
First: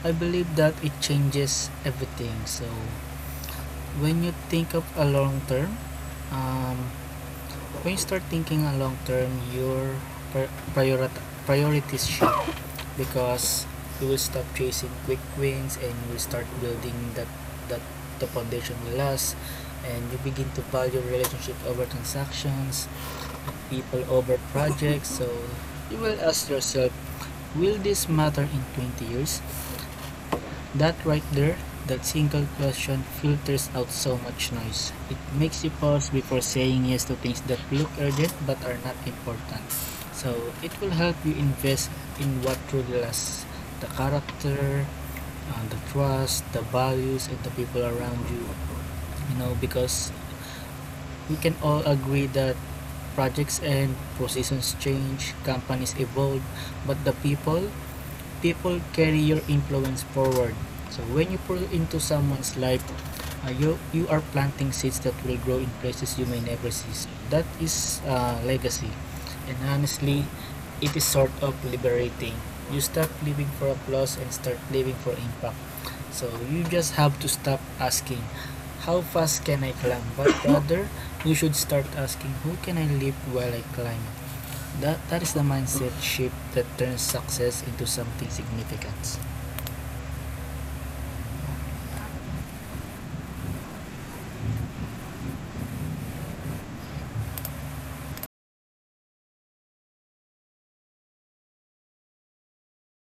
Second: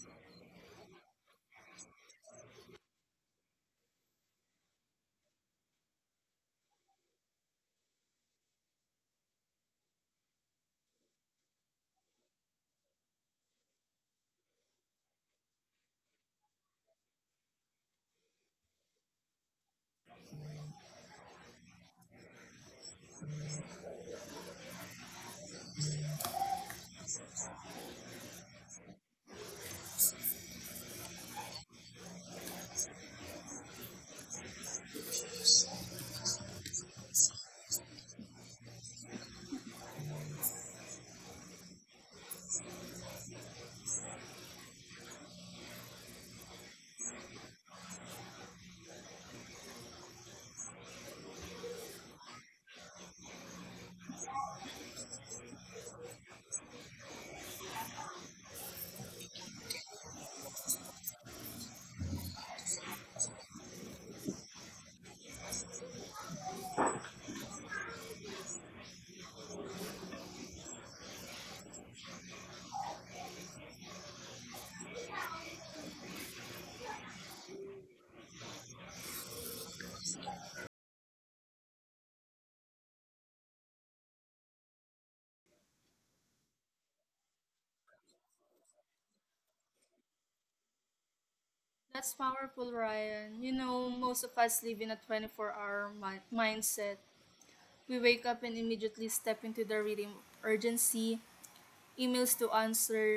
I believe that it changes everything. So when you think of a long term, um, When you start thinking on long term, your pri- priorities shift because you will stop chasing quick wins and you will start building that, that the foundation will last. And you begin to value relationship over transactions, people over projects. So you will ask yourself, will this matter in twenty years? That right there, that single question filters out so much noise. It makes you pause before saying yes to things that look urgent but are not important. So it will help you invest in what truly lasts, the character, uh, the trust, the values, and the people around you. You know, because we can all agree that projects and positions change, companies evolve, but the people people carry your influence forward. So when you pour into someone's life, uh, you you are planting seeds that will grow in places you may never see. So that is uh, legacy, and honestly, it is sort of liberating. You stop living for applause and start living for impact. So you just have to stop asking, how fast can I climb? But rather, you should start asking, who can I live while I climb? That, that is the mindset shift that turns success into something significant. That's powerful, Ryan. You know, most of us live in a twenty-four-hour mi- mindset. We wake up and immediately step into the rhythm of urgency, emails to answer,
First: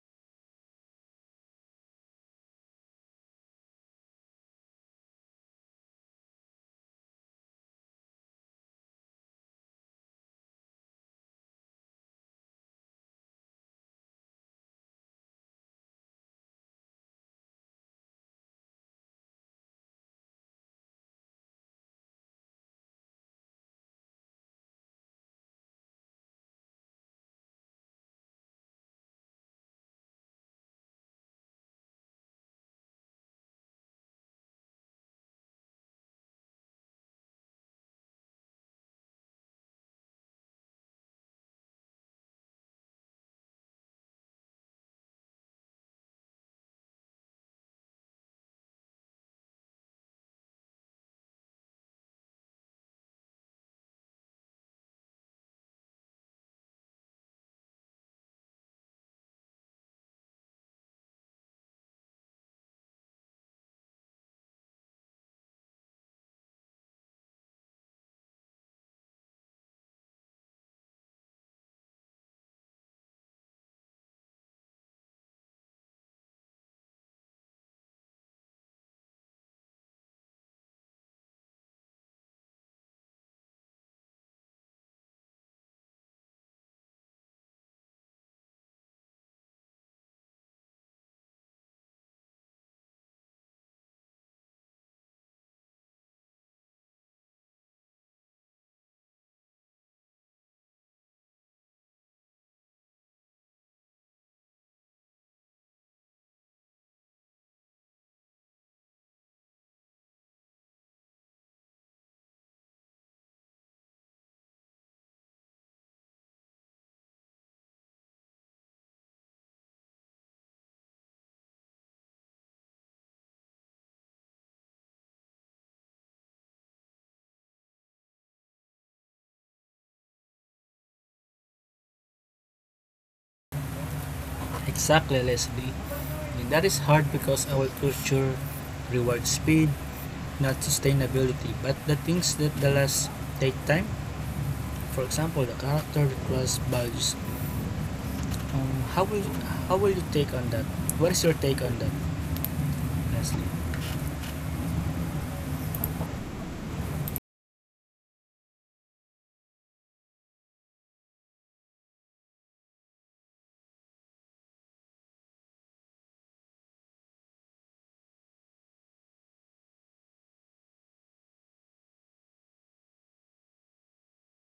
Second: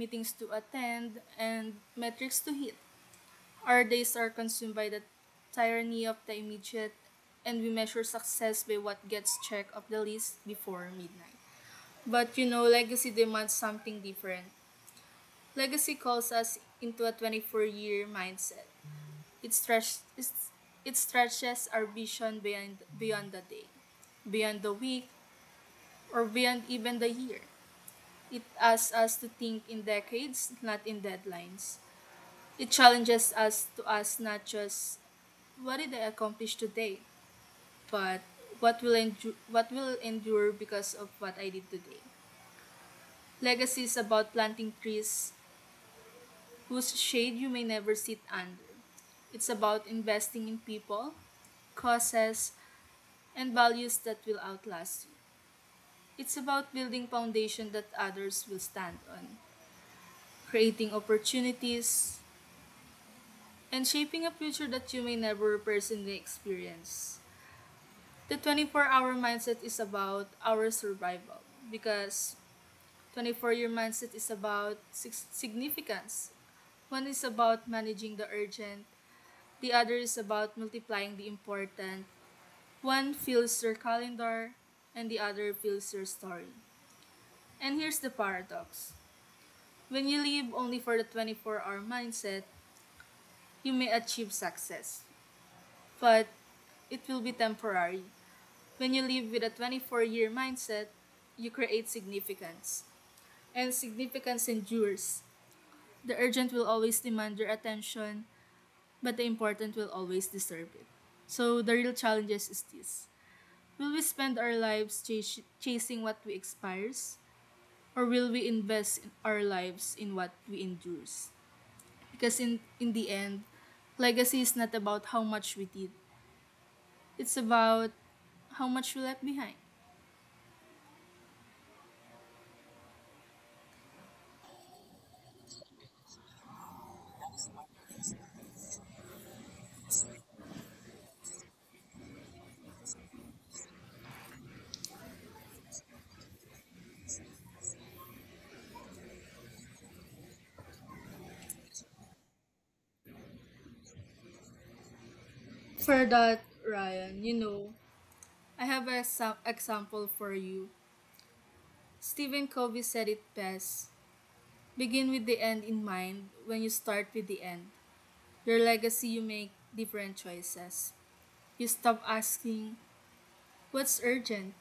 meetings to attend, and metrics to hit. Our days are consumed by the tyranny of the immediate, and we measure success by what gets checked off the list before midnight. But you know, legacy demands something different. Legacy calls us into a twenty-four year mindset. It, stretches, it stretches our vision beyond, beyond the day, beyond the week, or beyond even the year. It asks us to think in decades, not in deadlines. It challenges us to ask not just what did I accomplish today, but what will endure, what will endure because of what I did today. Legacy is about planting trees whose shade you may never sit under. It's about investing in people, causes, and values that will outlast you. It's about building foundation that others will stand on, creating opportunities and shaping a future that you may never personally experience. The twenty-four hour mindset is about our survival because twenty-four year mindset is about significance. One is about managing the urgent, the other is about multiplying the important. One fills your calendar, and the other fills your story. And here's the paradox, when you live only for the twenty-four hour mindset, you may achieve success, but it will be temporary. When you live with a twenty-four year mindset, you create significance. And significance endures. The urgent will always demand your attention, but the important will always deserve it. So the real challenge is this. Will we spend our lives chas- chasing what we expires? Or will we invest in our lives in what we endures? Because in, in the end, legacy is not about how much we did. It's about how much we left behind. Exactly, Leslie. And that is hard because our culture rewards speed, not sustainability. But the things that the last take time, for example, the character, the class, values. Um, how will how will you take on that? What is your take on that, Leslie? For that, Ryan, you know, I have a exa- example for you. Stephen Covey said it best. Begin with the end in mind. When you start with the end, your legacy, you make different choices. You stop asking, what's urgent?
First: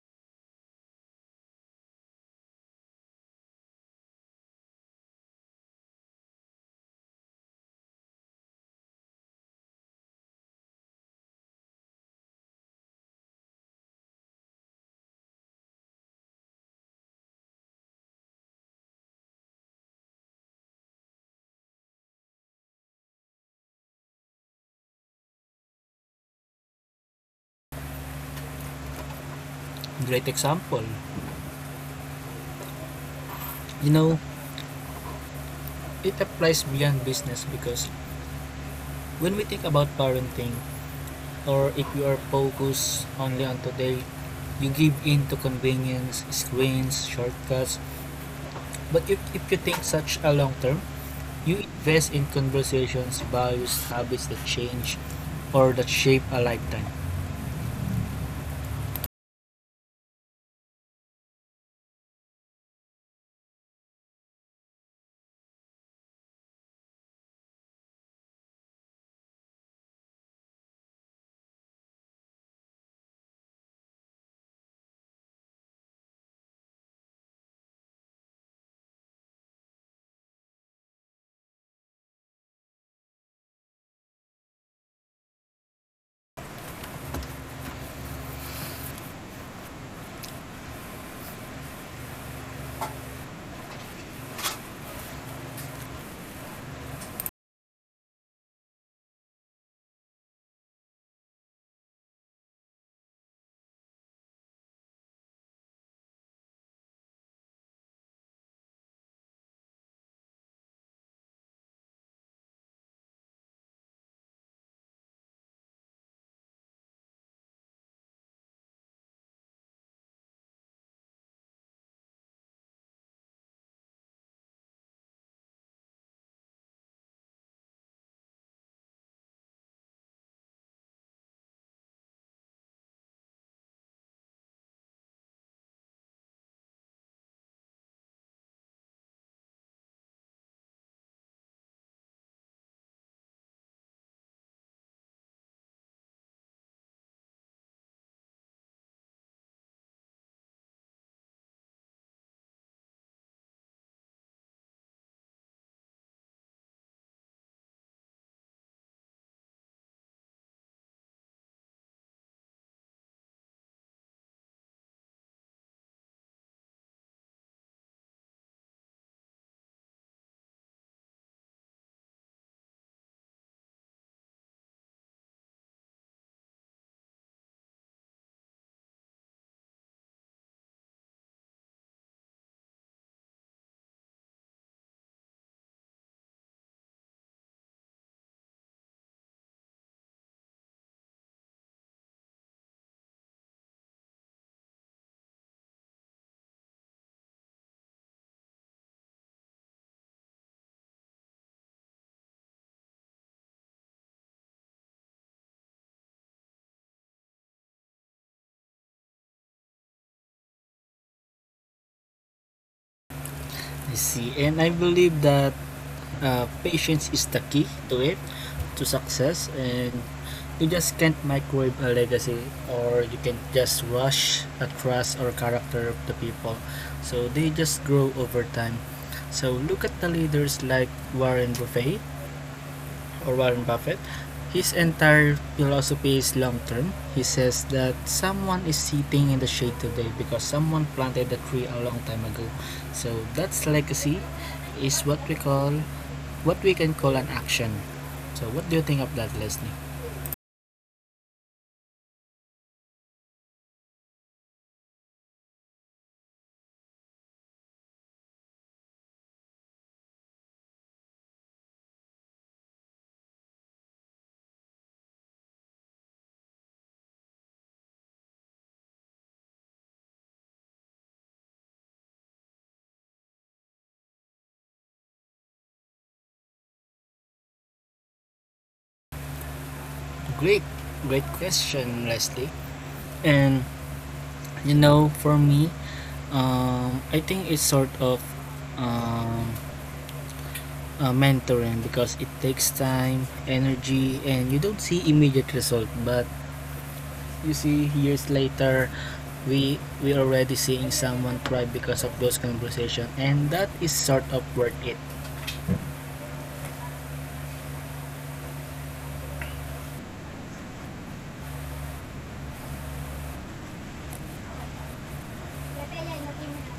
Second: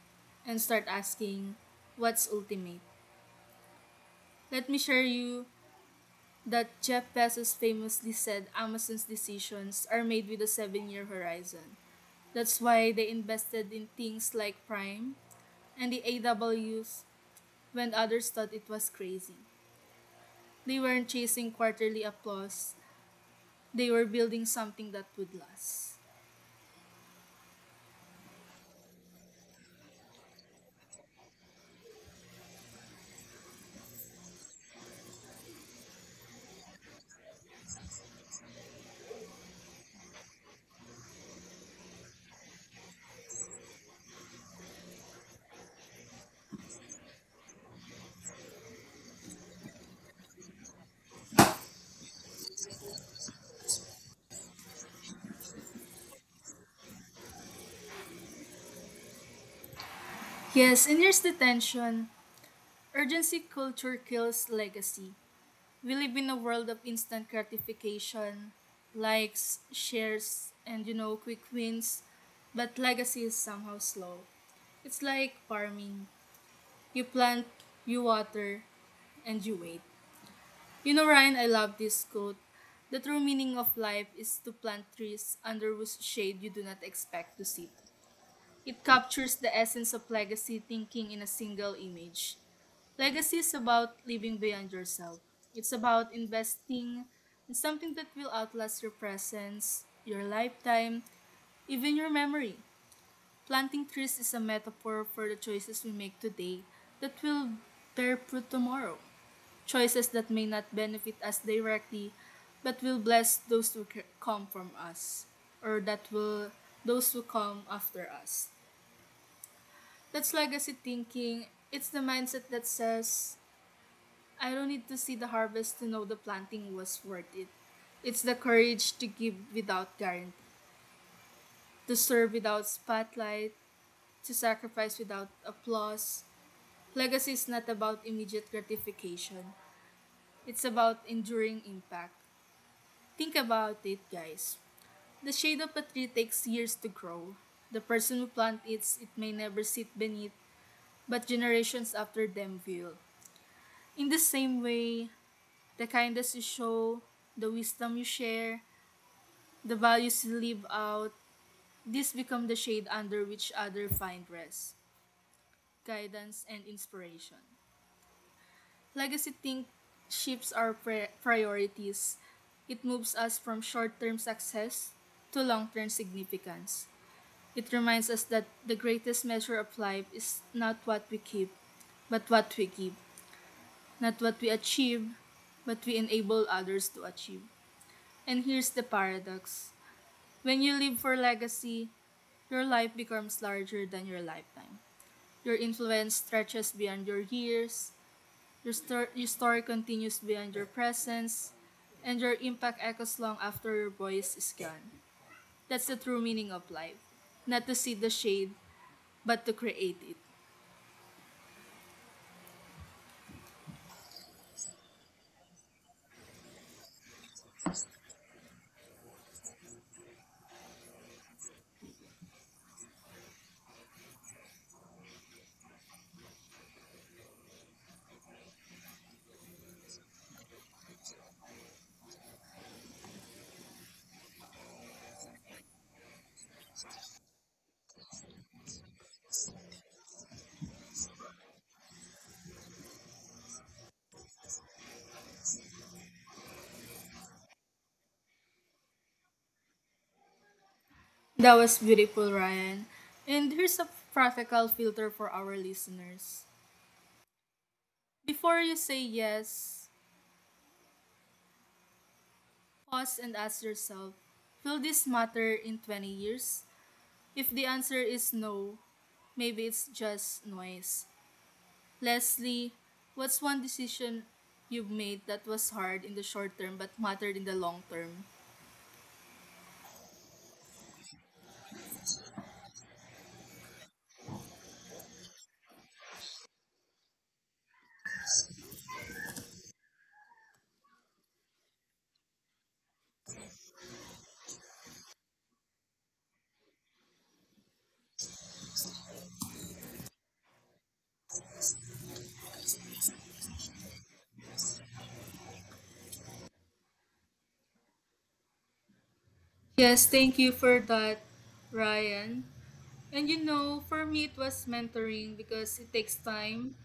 And start asking, what's ultimate? Let me share you that Jeff Bezos famously said Amazon's decisions are made with a seven year horizon. That's why they invested in things like Prime and the A W s when others thought it was crazy. They weren't chasing quarterly applause. They were building something that would last. Great example. You know, it applies beyond business because when we think about parenting, or if you are focused only on today, you give in to convenience, screens, shortcuts. But if, if you think such a long term, you invest in conversations, values, habits that change or that shape a lifetime. Yes, in years detention, urgency culture kills legacy. We live in a world of instant gratification, likes, shares, and you know, quick wins, but legacy is somehow slow. It's like farming. You plant, you water, and you wait. You know, Ryan, I love this quote. The true meaning of life is to plant trees under whose shade you do not expect to sit. It captures the essence of legacy thinking in a single image. Legacy is about living beyond yourself. It's about investing in something that will outlast your presence, your lifetime, even your memory. Planting trees is a metaphor for the choices we make today that will bear fruit tomorrow. Choices that may not benefit us directly but will bless those who c- come from us or that will those who come after us. That's legacy thinking. It's the mindset that says, I don't need to see the harvest to know the planting was worth it. It's the courage to give without guarantee, to serve without spotlight, to sacrifice without applause. Legacy is not about immediate gratification. It's about enduring impact. Think about it, guys. The shade of a tree takes years to grow. The person who plants it, it may never sit beneath, but generations after them will. In the same way, the kindness you show, the wisdom you share, the values you live out, these become the shade under which others find rest, guidance, and inspiration. Legacy think shifts our priorities. It moves us from short term success to long term significance. It reminds us that the greatest measure of life is not what we keep, but what we give. Not what we achieve, but we enable others to achieve. And here's the paradox, when you live for legacy, your life becomes larger than your lifetime. Your influence stretches beyond your years. Your, stor- your story continues beyond your presence, and your impact echoes long after your voice is gone. That's the true meaning of life. Not to see the shade, but to create it. I see. And I believe that uh, patience is the key to it, to success. And you just can't microwave a legacy or you can just rush across trust or character of the people. So they just grow over time. So look at the leaders like Warren Buffett, or Warren Buffett. His entire philosophy is long term. He says that someone is sitting in the shade today because someone planted the tree a long time ago. So that's legacy, is what we call what we can call an action. So what do you think of that, Leslie? That was beautiful, Ryan. And here's a practical filter for our listeners. Before you say yes, pause and ask yourself, will this matter in twenty years? If the answer is no, maybe it's just noise. Leslie, what's one decision you've made that was hard in the short term but mattered in the long term? Great, great question, Leslie. And you know, for me, um, I think it's sort of um, uh, mentoring because it takes time, energy, and you don't see immediate result. But you see years later, we we already seeing someone thrive because of those conversation, and that is sort of worth it. Yes, thank you for that, Ryan. And you know, for me, it was mentoring because it takes time,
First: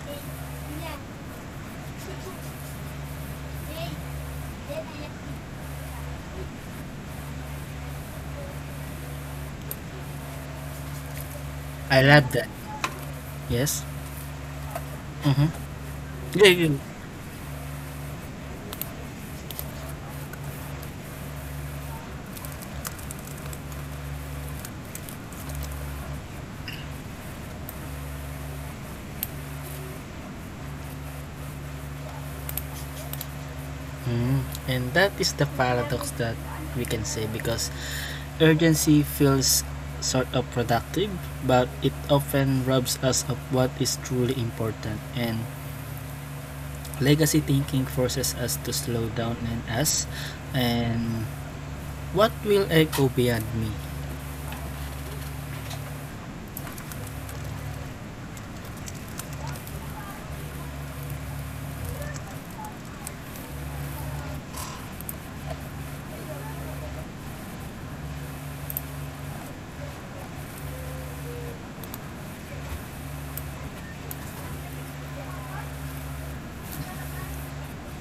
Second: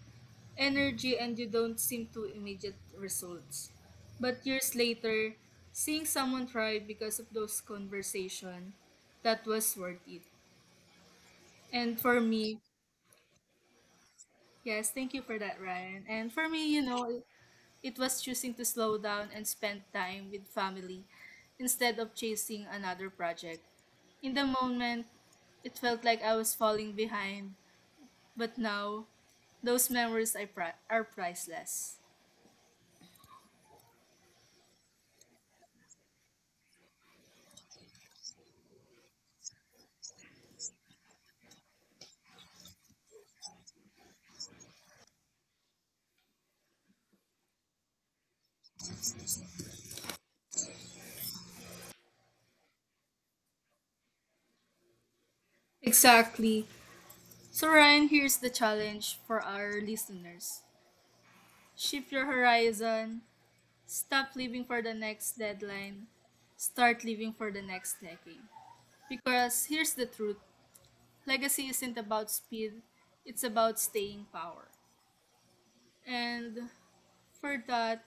energy, and you don't seem to immediate results. But years later, seeing someone thrive because of those conversation, that was worth it. And I for love that. me, Yes. yes, thank you for that, Mm-hmm. Ryan. And for Yeah, me, yeah. you know, it was choosing to slow down and spend time with family instead of chasing another project. In the moment, it felt like I was falling behind, but now, those memories are, pri- are priceless. Mhm. And that is the paradox that we can say, because urgency feels sort of productive, but it often robs us of what is truly important. And legacy thinking forces us to slow down and ask, and what will echo beyond me? Exactly. So, Ryan, here's the challenge for our listeners: shift your horizon, stop living for the next deadline, start living for the next decade. Because here's the truth: legacy isn't about speed, it's about staying power. And for that,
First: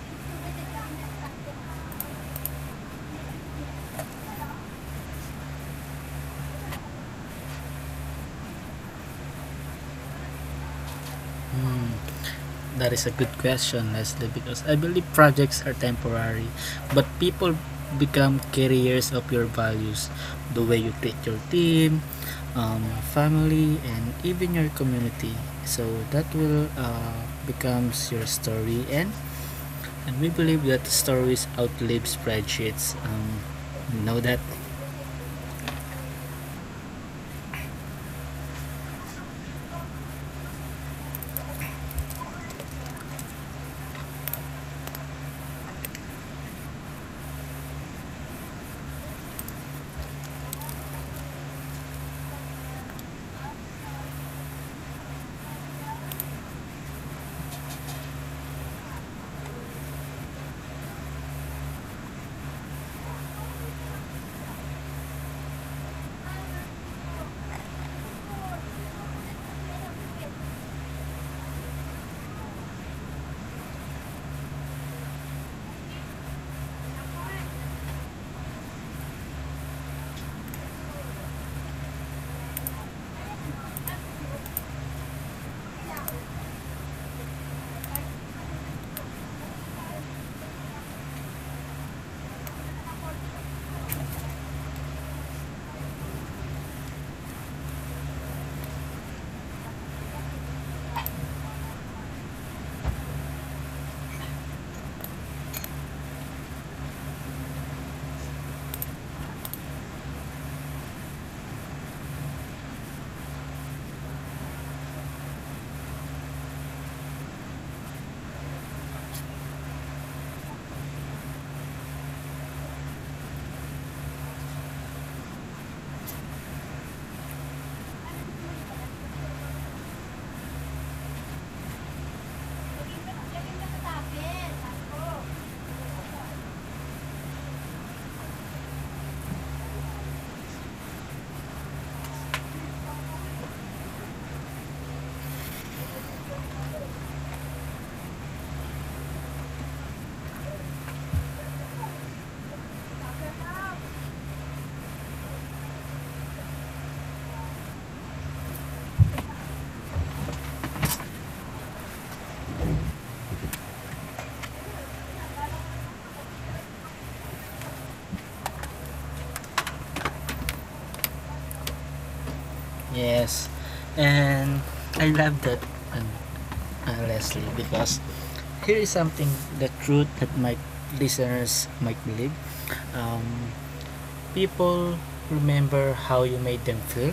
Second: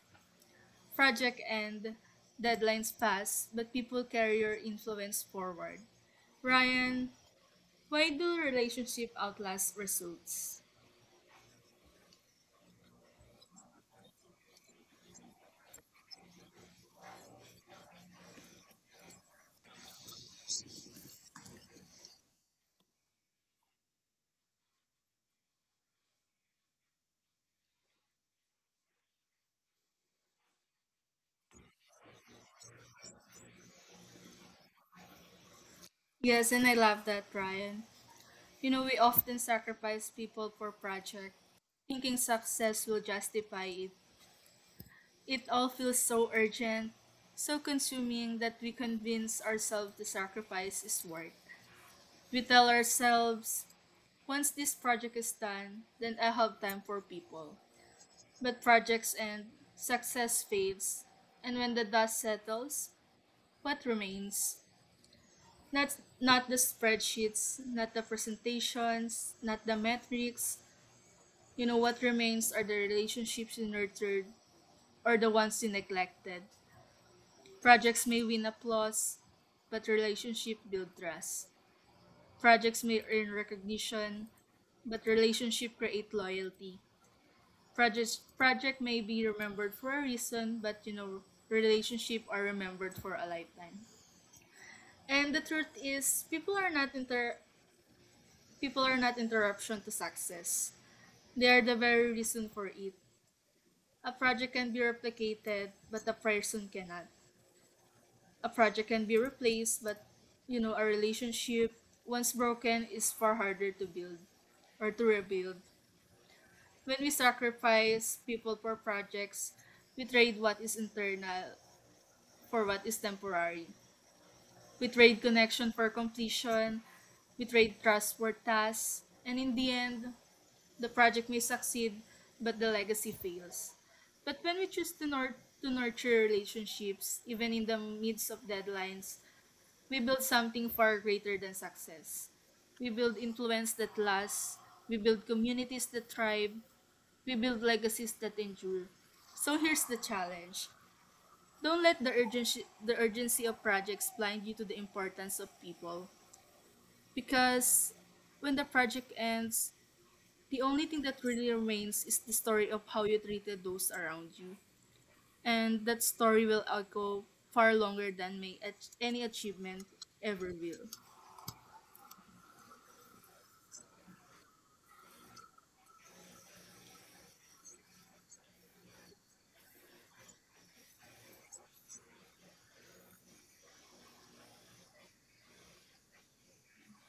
project end, deadlines pass, but people carry your influence forward. Ryan, why do relationship outlast results? Hmm. That is a good question, Leslie, because I believe projects are temporary, but people become carriers of your values, the way you treat your team, um, family, and even your community. So that will uh, becomes your story, and and we believe that stories outlive spreadsheets. Um, know that. Yes, and I love that, Ryan. You know, we often sacrifice people for project, thinking success will justify it. It all feels so urgent, so consuming that we convince ourselves the sacrifice is worth. We tell ourselves, once this project is done, then I have time for people. But projects end, success fades, and when the dust settles, what remains? Not, Not the spreadsheets, not the presentations, not the metrics. You know, what remains are the relationships you nurtured or the ones you neglected. Projects may win applause, but relationship build trust. Projects may earn recognition, but relationship create loyalty. Projects project may be remembered for a reason, but you know, relationship are remembered for a lifetime. And the truth is people are not inter people are not interruption to success. They are the very reason for it. A project can be replicated, but a person cannot. A project can be replaced, but you know, a relationship once broken is far harder to build or to rebuild. When we sacrifice people for projects, we trade what is internal for what is temporary. We trade connection for completion. We trade trust for tasks. And in the end, the project may succeed, but the legacy fails. But when we choose to, nur- to nurture relationships, even in the midst of deadlines, we build something far greater than success. We build influence that lasts. We build communities that thrive. We build legacies that endure. So here's the challenge. Don't let the urgency, the urgency of projects blind you to the importance of people. Because when the project ends, the only thing that really remains is the story of how you treated those around you. And that story will echo far longer than may ach- any achievement ever will. Yes, and I love that, uh, uh, Leslie, because here is something, the truth that my listeners might believe. Um, People remember how you made them feel,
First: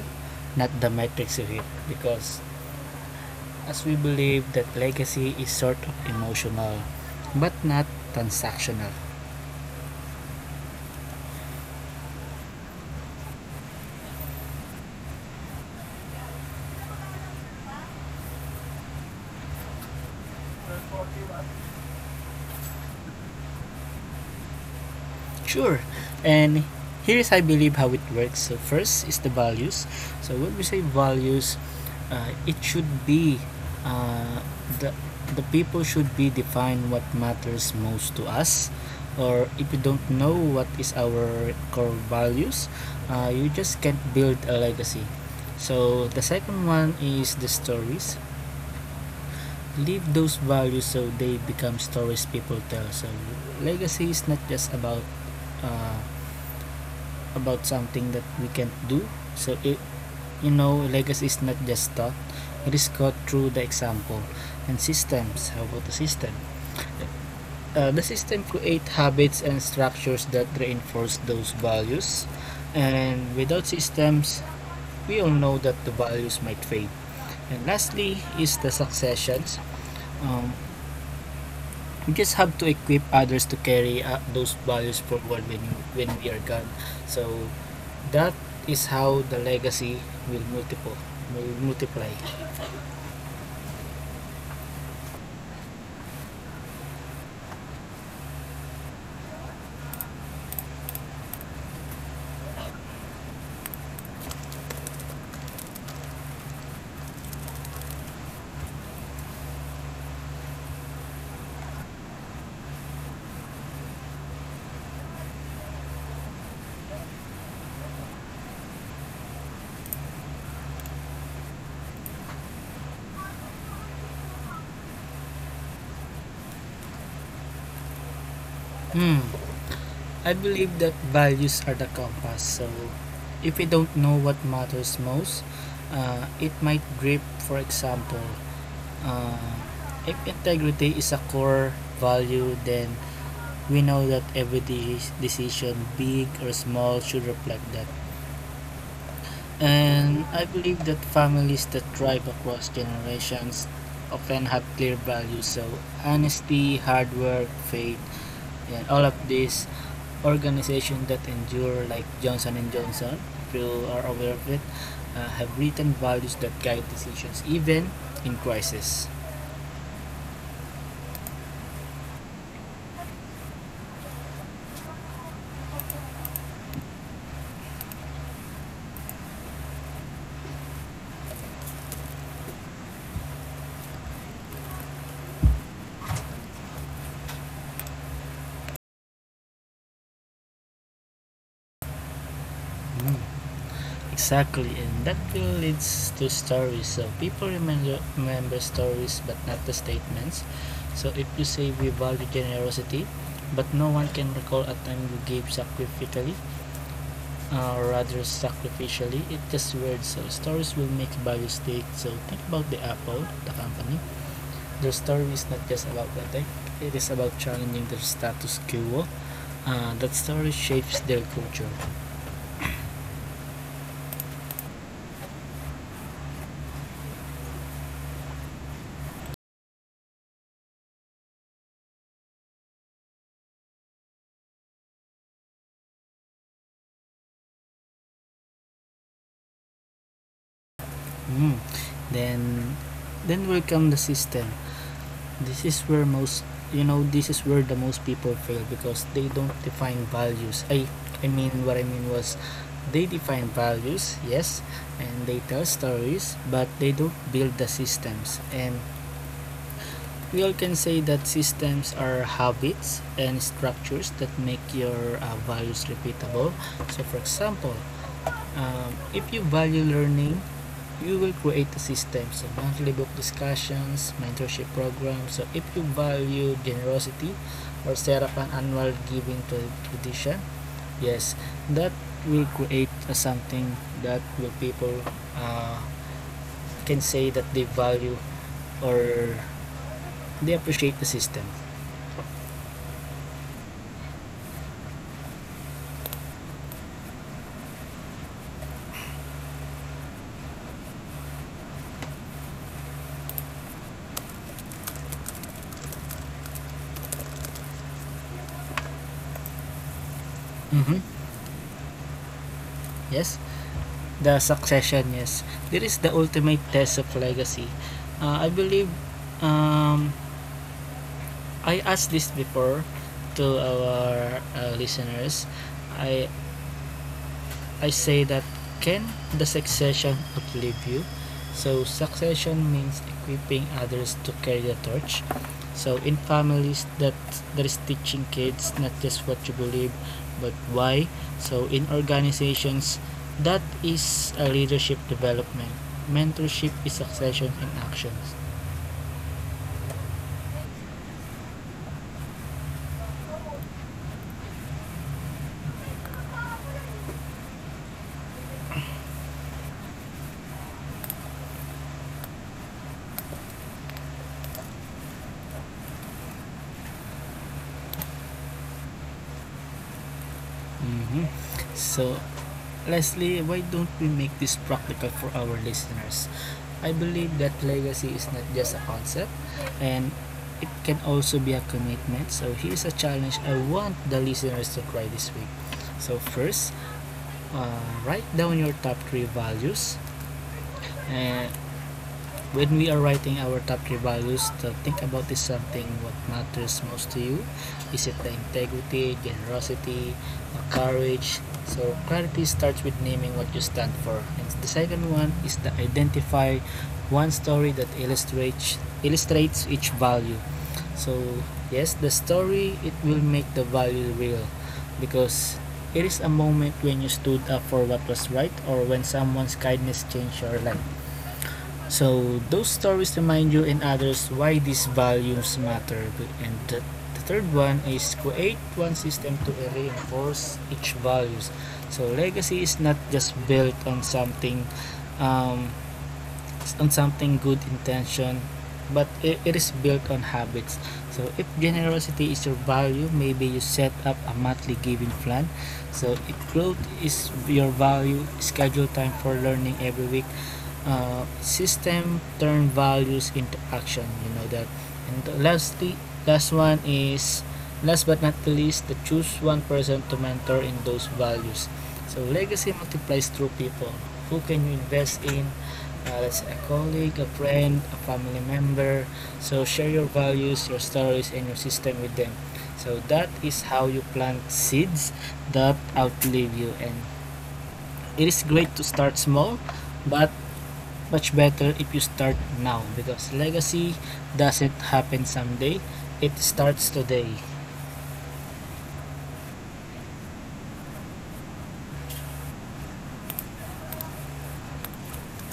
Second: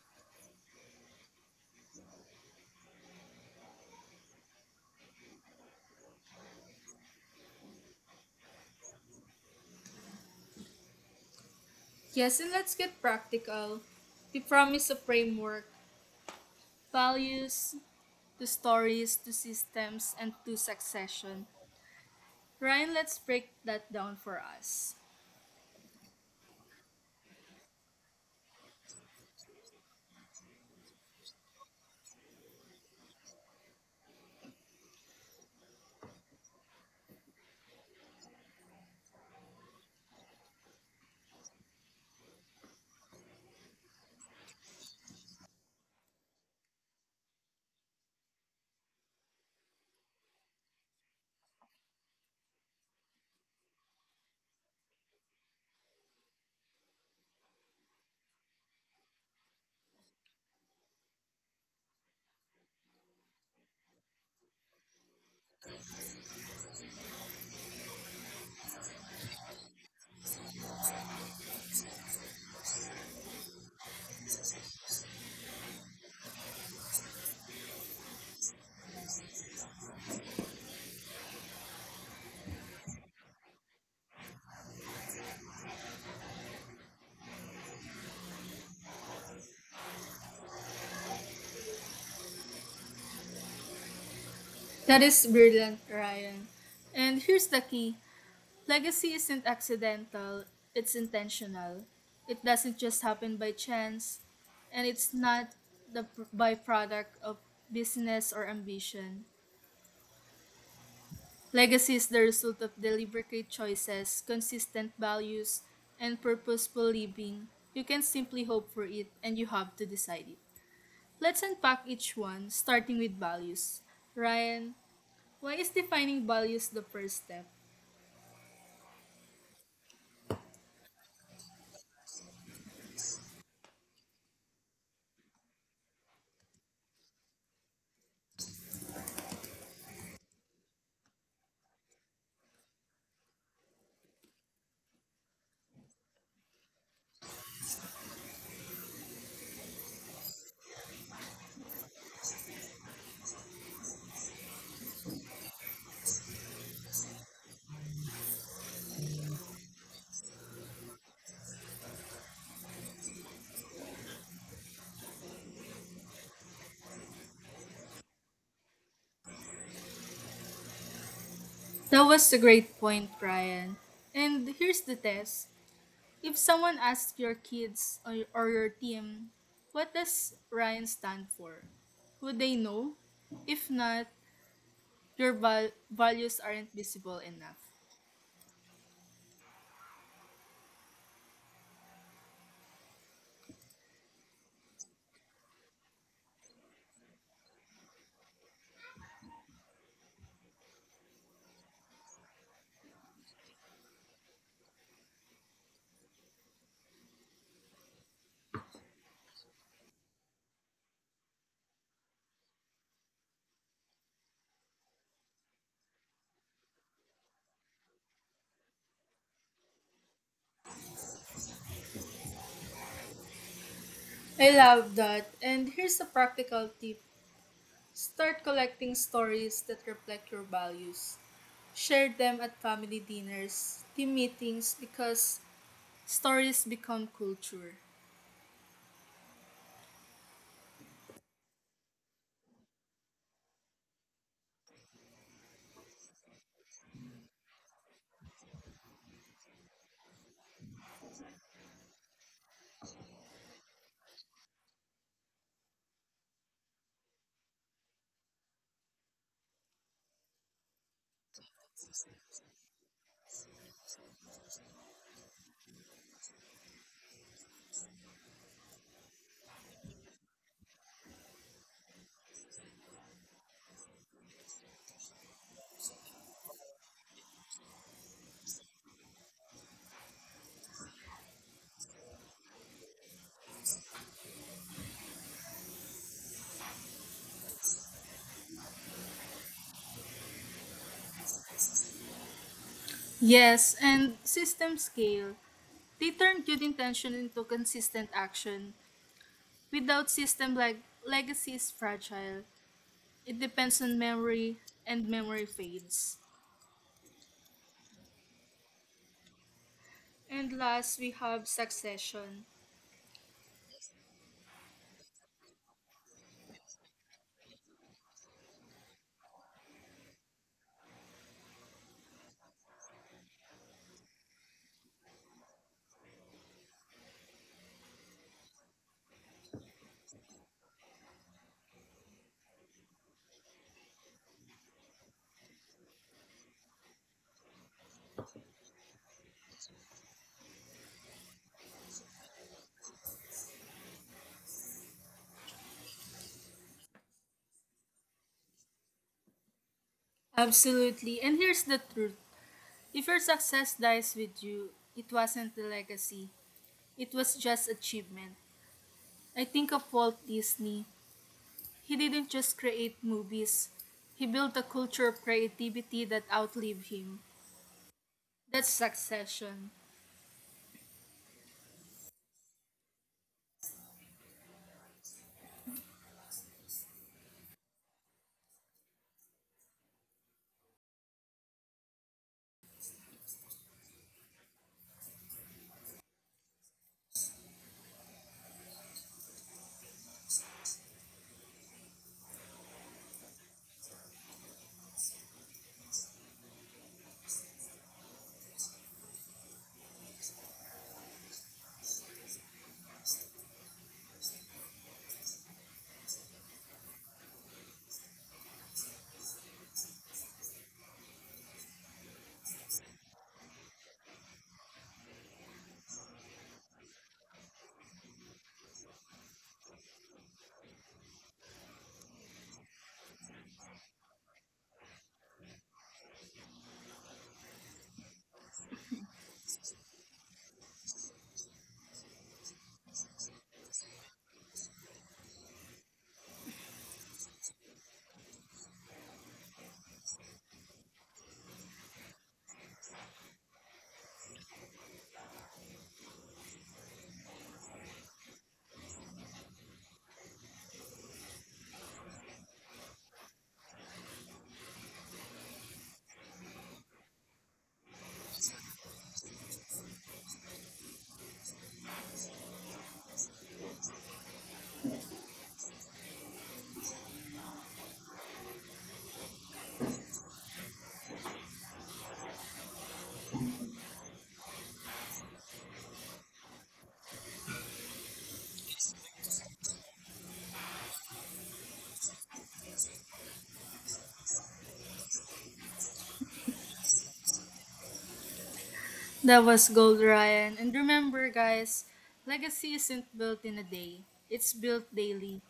not the metrics of it, because as we believe that legacy is sort of emotional, but not transactional. Yes, and let's get practical. The promise of framework, values, to stories, to systems, and to succession. Ryan, let's break that down for us. Sure. And here is, I believe, how it works. So first is the values. So when we say values, uh, it should be uh, the the people should be define what matters most to us. Or if you don't know what is our core values, uh, you just can't build a legacy. So the second one is the stories. Leave those values so they become stories people tell. So legacy is not just about uh, about something that we can't do. So it, you know, legacy is not just taught; it is taught through the example. And systems. How about the system? Uh, the system create habits and structures that reinforce those values. And without systems, we all know that the values might fade. And lastly is the successions. Um, you just have to equip others to carry uh, those values forward when you, when we are gone. So that is how the legacy will multiple will multiply. That is brilliant, Ryan. And here's the key: legacy isn't accidental, it's intentional. It doesn't just happen by chance, and it's not the pr- byproduct of business or ambition. Legacy is the result of deliberate choices, consistent values, and purposeful living. You can simply hope for it, and you have to decide it. Let's unpack each one, starting with values. Ryan, why is defining values the first step? Hmm. I believe that values are the compass. So if we don't know what matters most, uh, it might grip. For example, uh, if integrity is a core value, then we know that every de- decision, big or small, should reflect that. And I believe that families that thrive across generations often have clear values. So honesty, hard work, faith, and all of these organizations that endure, like Johnson and Johnson, if you are aware of it, uh, have written values that guide decisions even in crisis. That was a great point, Ryan. And here's the test. If someone asks your kids or or your team, what does Ryan stand for? Would they know? If not, your val- values aren't visible enough. Mm, exactly, and that will leads to stories. So people remember remember stories, but not the statements. So if you say we value generosity, but no one can recall a time you gave sacrificially, uh, or rather sacrificially, it's just words. So stories will make value stick. So think about the Apple, the company. Their story is not just about attack; it is about challenging their status quo. Uh, that story shapes their culture. I love that. And here's a practical tip: start collecting stories that reflect your values. Share them at family dinners, team meetings, because stories become culture. Mm. Then then will come the system. This is where most you know this is where the most people fail because they don't define values. I I mean what I mean was they define values, yes, and they tell stories, but they don't build the systems. And we all can say that systems are habits and structures that make your uh, values repeatable. So for example, um, if you value learning, you will create a system. So, monthly book discussions, mentorship programs. So, if you value generosity or set up an annual giving tra- tradition, yes, that will create a something that will people uh, can say that they value or they appreciate the system. Yes, and system scale. They turn good intention into consistent action. Without system, like legacy is fragile. It depends on memory, and memory fades. And Mm-hmm. last, we have succession. Yes, the succession. Yes, there is the ultimate test of legacy. Uh, I believe um, I asked this before to our uh, listeners. I I say that can the succession outlive you? So succession means equipping others to carry the torch. So in families that there is teaching kids not just what you believe but why. So in organizations that is a leadership development. Mentorship is succession in actions. Absolutely. And here's the truth: if your success dies with you, it wasn't the legacy, it was just achievement. I think of Walt Disney. He didn't just create movies, he built a culture of creativity that outlived him. That's succession. Mhm. So, lastly, why don't we make this practical for our listeners? I believe that legacy is not just a concept, and it can also be a commitment. So, here's a challenge I want the listeners to try this week. So, first, uh, write down your top three values. And when we are writing our top three values, to think about is something what matters most to you. Is it the integrity, generosity, or courage? So clarity starts with naming what you stand for. And the second one is to identify one story that illustrates illustrates each value. So yes, the story it will make the value real because it is a moment when you stood up for what was right or when someone's kindness changed your life. So those stories remind you and others why these values matter. And the, the third one is create one system to reinforce each values. So legacy is not just built on something, um, on something good intention, but it it is built on habits. So if generosity is your value, maybe you set up a monthly giving plan. So if growth is your value, schedule time for learning every week. Uh, system turn values into action, you know that. And lastly, last one is, last but not the least, to choose one person to mentor in those values. So legacy multiplies through people. Who can you invest in? Uh, that's a colleague, a friend, a family member. So share your values, your stories, and your system with them. So that is how you plant seeds that outlive you. And it is great to start small, but much better if you start now because legacy doesn't happen someday. It starts today. That was gold, Ryan. And remember, guys, legacy isn't built in a day, it's built daily.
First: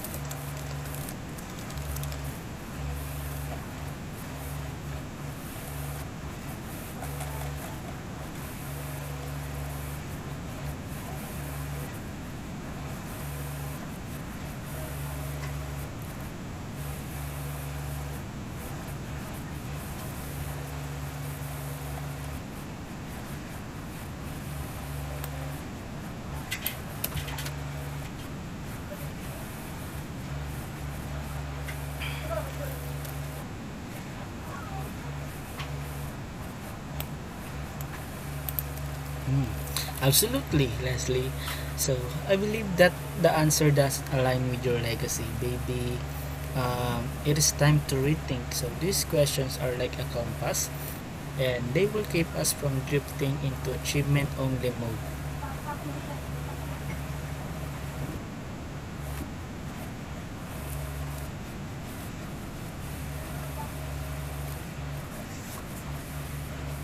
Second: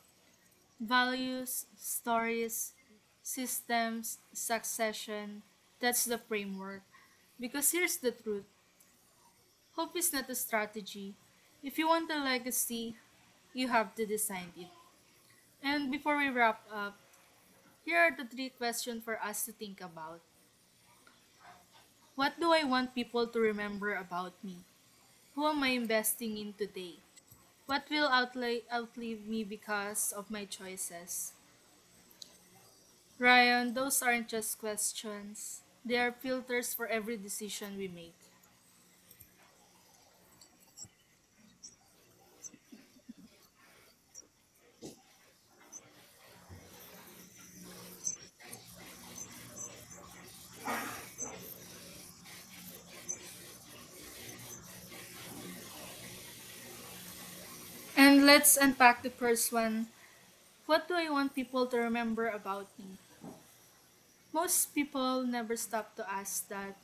Values, stories, systems, succession, that's the framework. Because here's the truth: hope is not a strategy. If you want a legacy, you have to design it. And before we wrap up, here are the three questions for us to think about. What do I want people to remember about me? Who am I investing in today? What will outli- outlive me because of my choices? Ryan, those aren't just questions. They are filters for every decision we make. Mm. Absolutely, Leslie. So, I believe that the answer does align with your legacy, baby. Um, it is time to rethink. So, these questions are like a compass, and they will keep us from drifting into achievement only mode. And let's unpack the first one. What do I want people to remember about me? Most people never stop to ask that.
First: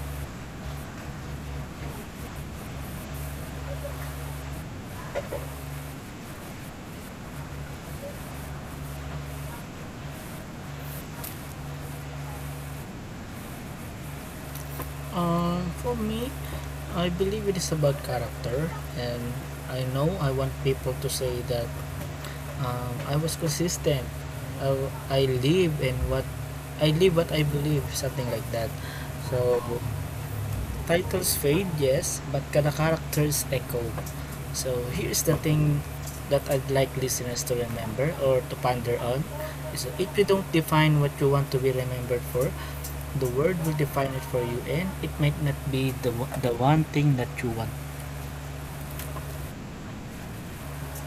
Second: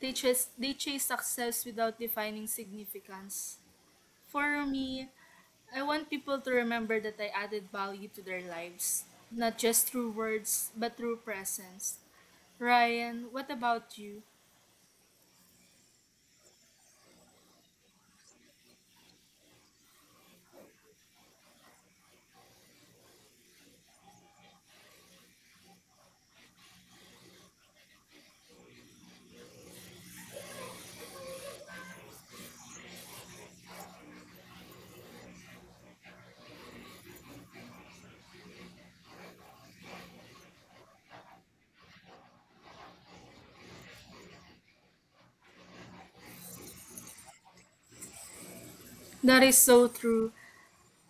They chase, they chase success without defining significance. For me, I want people to remember that I added value to their lives, not just through words, but through presence. Ryan, what about you? Um, for me, I believe it is about character, and I know I want people to say that, um, I was consistent. I, I live and what I live what I believe, something like that. So titles fade, yes, but kana characters echo. So here's the thing that I'd like listeners to remember or to ponder on, is that if you don't define what you want to be remembered for, the word will define it for you, and it might not be the, the one thing that you want. That is so true.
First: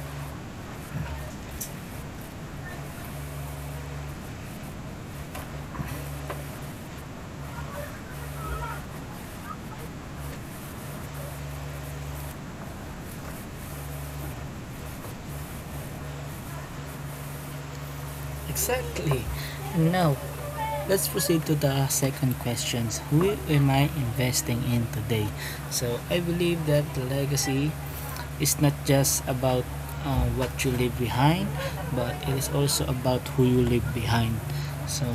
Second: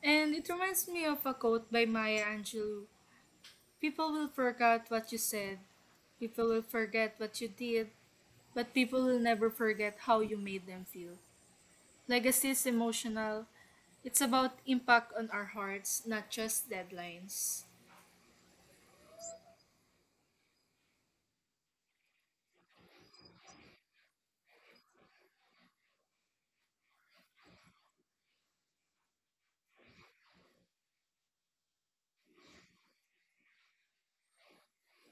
And it reminds me of a quote by Maya Angelou. People will forget what you said, people will forget what you did, but people will never forget how you made them feel. Legacy is emotional. It's about impact on our hearts, not just deadlines. Exactly. Now, let's proceed to the second questions. Who am I investing in today? So I believe that the legacy is not just about uh, what you leave behind, but it is also about who you leave behind. So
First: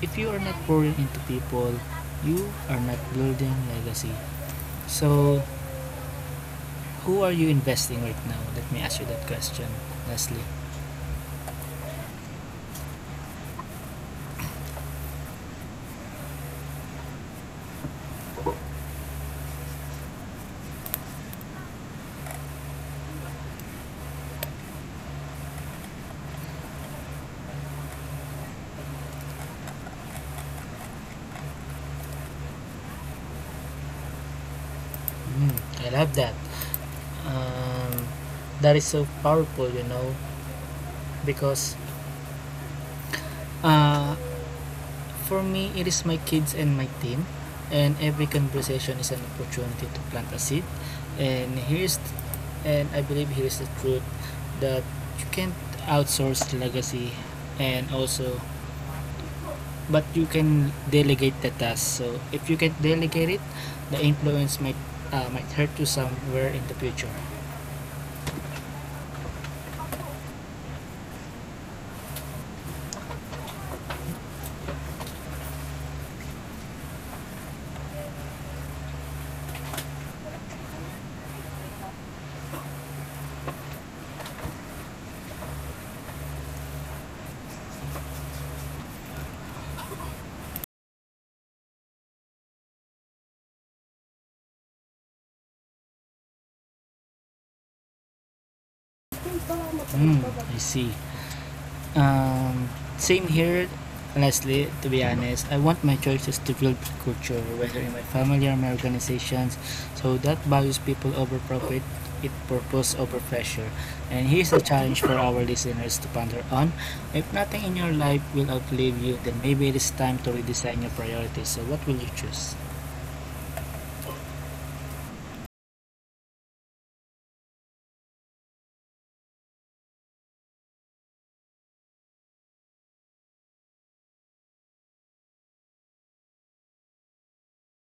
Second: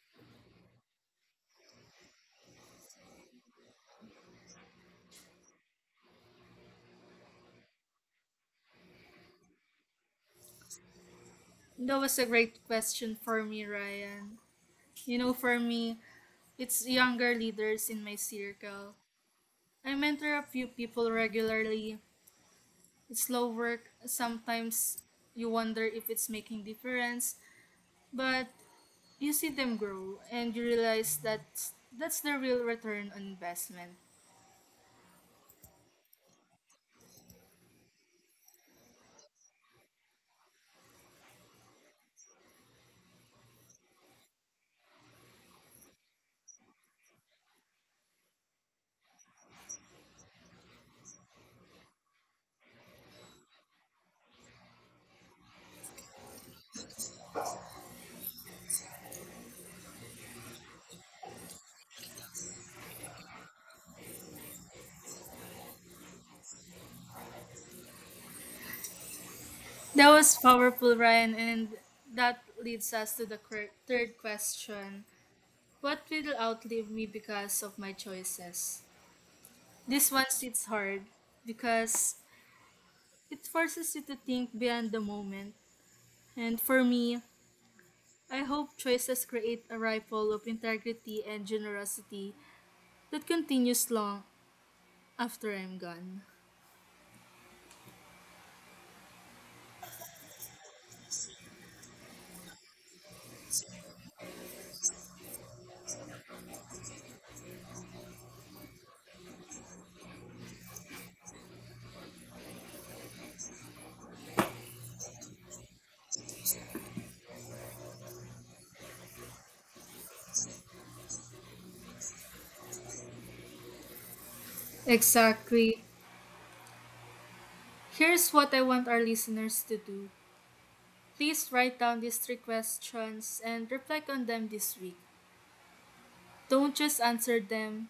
if you are not pouring into people, you are not building legacy. So who are you investing right now? Let me ask you that question, Leslie. That was a great question for me, Ryan. You know, for me, it's younger leaders in my circle. I mentor a few people regularly. It's slow work. Sometimes you wonder if it's making difference, but you see them grow and you realize that that's the real return on investment. Mm, I love that. Um, that is so powerful, you know, because Uh, for me, it is my kids and my team, and every conversation is an opportunity to plant a seed. And here's, and I believe here's the truth that you can't outsource legacy, and also, but you can delegate the task. So if you can delegate it, the influence might, uh, might hurt you somewhere in the future. That was powerful, Ryan, and that leads us to the quir- third question. What will outlive me because of my choices? This one sits hard because it forces you to think beyond the moment. And for me, I hope choices create a ripple of integrity and generosity that continues long after I'm gone. Hmm, I see. Um, same here, honestly, to be honest. I want my choices to build culture, whether in my family or my organizations, so that values people over profit, it purpose over pressure. And here's a challenge for our listeners to ponder on. If nothing in your life will outlive you, then maybe it is time to redesign your priorities. So what will you choose? Exactly. Here's what I want our listeners to do: please write down these three questions and reflect on them this week. Don't just answer them,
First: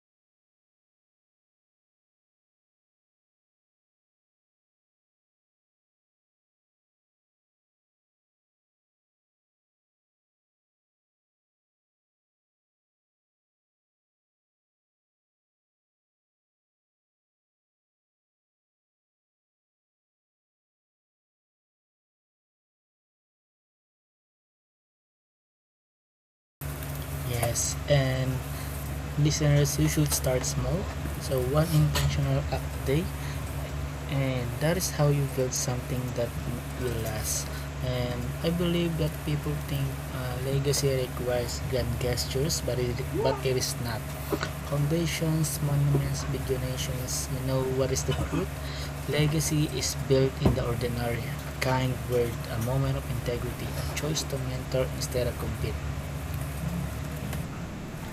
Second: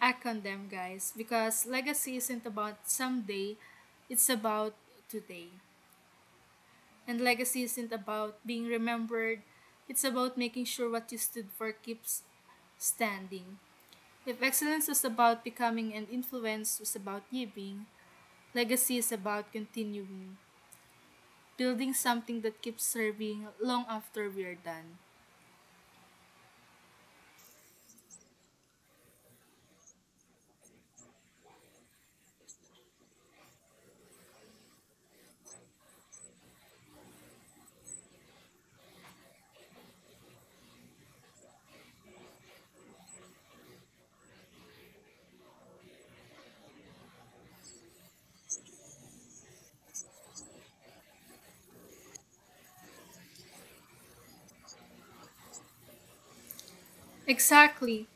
act on them, guys, because legacy isn't about someday, it's about today. And legacy isn't about being remembered, it's about making sure what you stood for keeps standing. If excellence was about becoming and influence was about giving, legacy is about continuing, building something that keeps serving long after we are done. Yes, and listeners, you should start small. So one intentional act a day, and that is how you build something that will last. And I believe that people think uh, legacy requires grand gestures, but it, but it is not foundations, monuments, big donations. You know what is the truth? Legacy is built in the ordinary: a kind word, a moment of integrity, a choice to mentor instead of compete. Exactly.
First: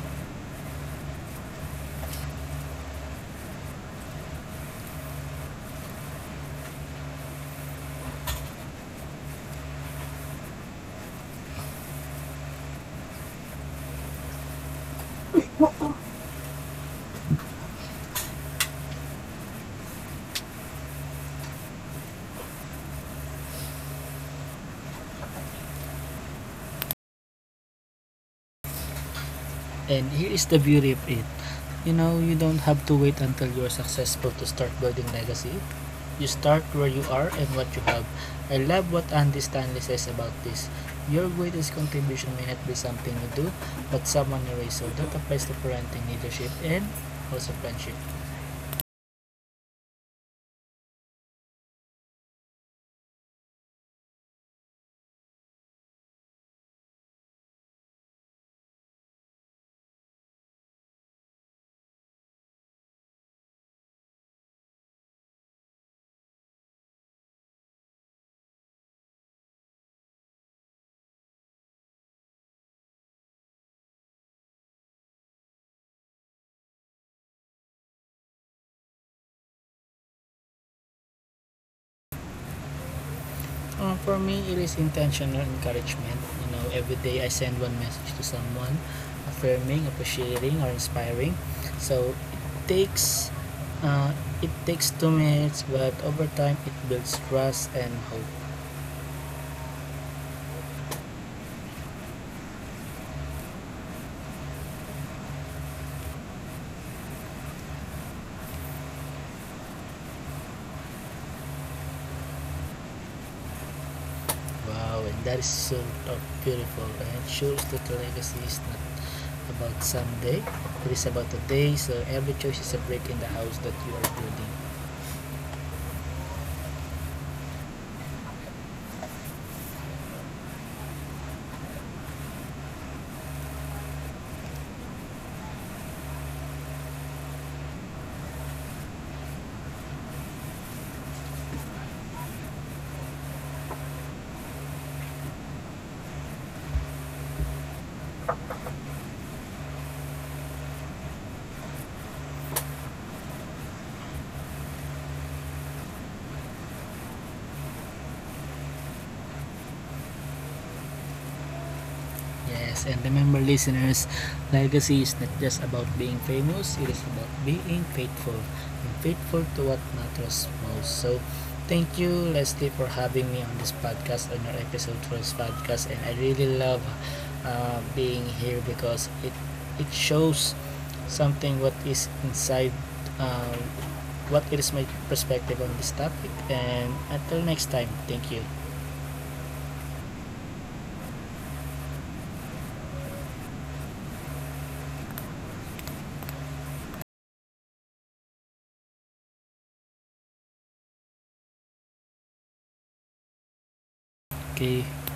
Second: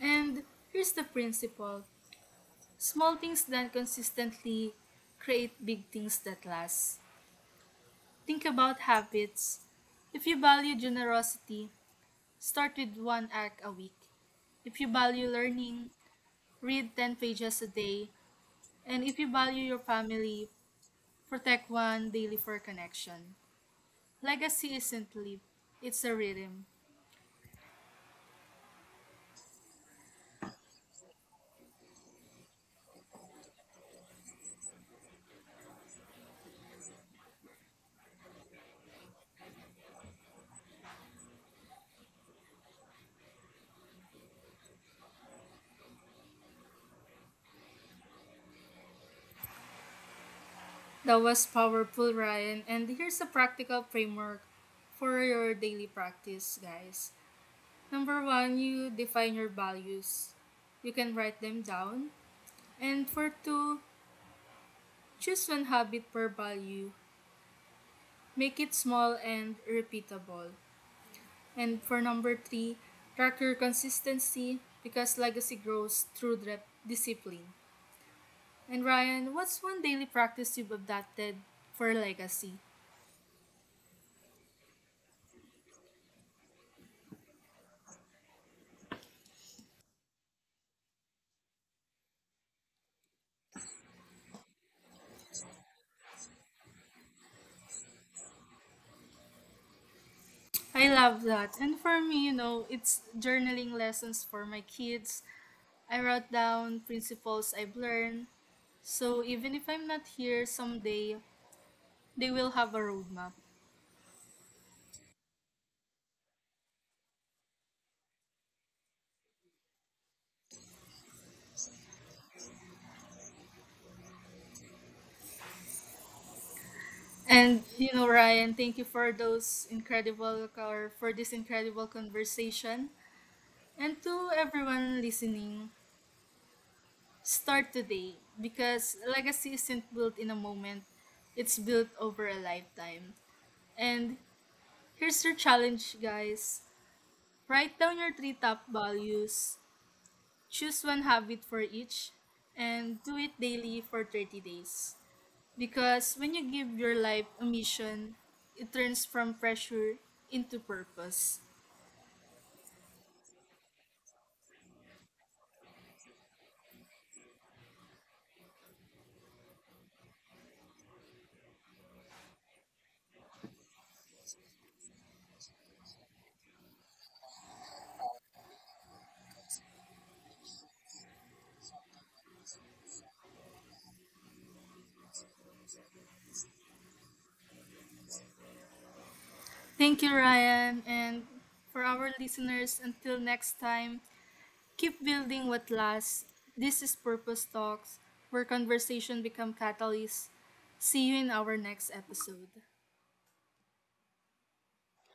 And here's the principle: small things done consistently create big things that last. Think about habits. If you value generosity, start with one act a week. If you value learning, read ten pages a day. And if you value your family, protect one daily for connection. Legacy isn't lived; it's a rhythm. And here is the beauty of it. You know, you don't have to wait until you are successful to start building legacy. You start where you are and what you have. I love what Andy Stanley says about this. Your greatest contribution may not be something you do, but someone you raise. So that applies to parenting, leadership, and also friendship. That was powerful, Ryan. And here's a practical framework for your daily practice, guys. Number one, you define your values. You can write them down. And for two, choose one habit per value. Make it small and repeatable. And for number three, track your consistency because legacy grows through dre- discipline. And Ryan, what's one daily practice you've adopted for legacy? Uh, for me, it is intentional encouragement. You know, every day I send one message to someone, affirming, appreciating, or inspiring. So it takes, uh, it takes two minutes, but over time it builds trust and hope. I love that. And for me, you know, it's journaling lessons for my kids. I wrote down principles I've learned. So even if I'm not here someday, they will have a roadmap. Wow, and that is so of beautiful. And it shows that the legacy is not about someday; it is about today. So every choice is a brick in the house that you are building. And you know, Ryan, thank you for those incredible or for this incredible conversation. And to everyone listening, start today because legacy isn't built in a moment. It's built over a lifetime. And here's your challenge, guys. Write down your three top values, choose one habit for each, and do it daily for thirty days. Because when you give your life a mission, it turns from pressure into purpose. Yes, and remember, listeners, legacy is not just about being famous, it is about being faithful, and faithful to what matters most. So, thank you, Leslie, for having me on this podcast, on your episode first podcast, and I really love uh, being here because it it shows something what is inside. Uh, what is my perspective on this topic, and until next time, thank you. Thank you, Ryan. And for our listeners, until next time, keep building what lasts. This is Purpose Talks, where conversation become catalysts. See you in our next episode. Okay.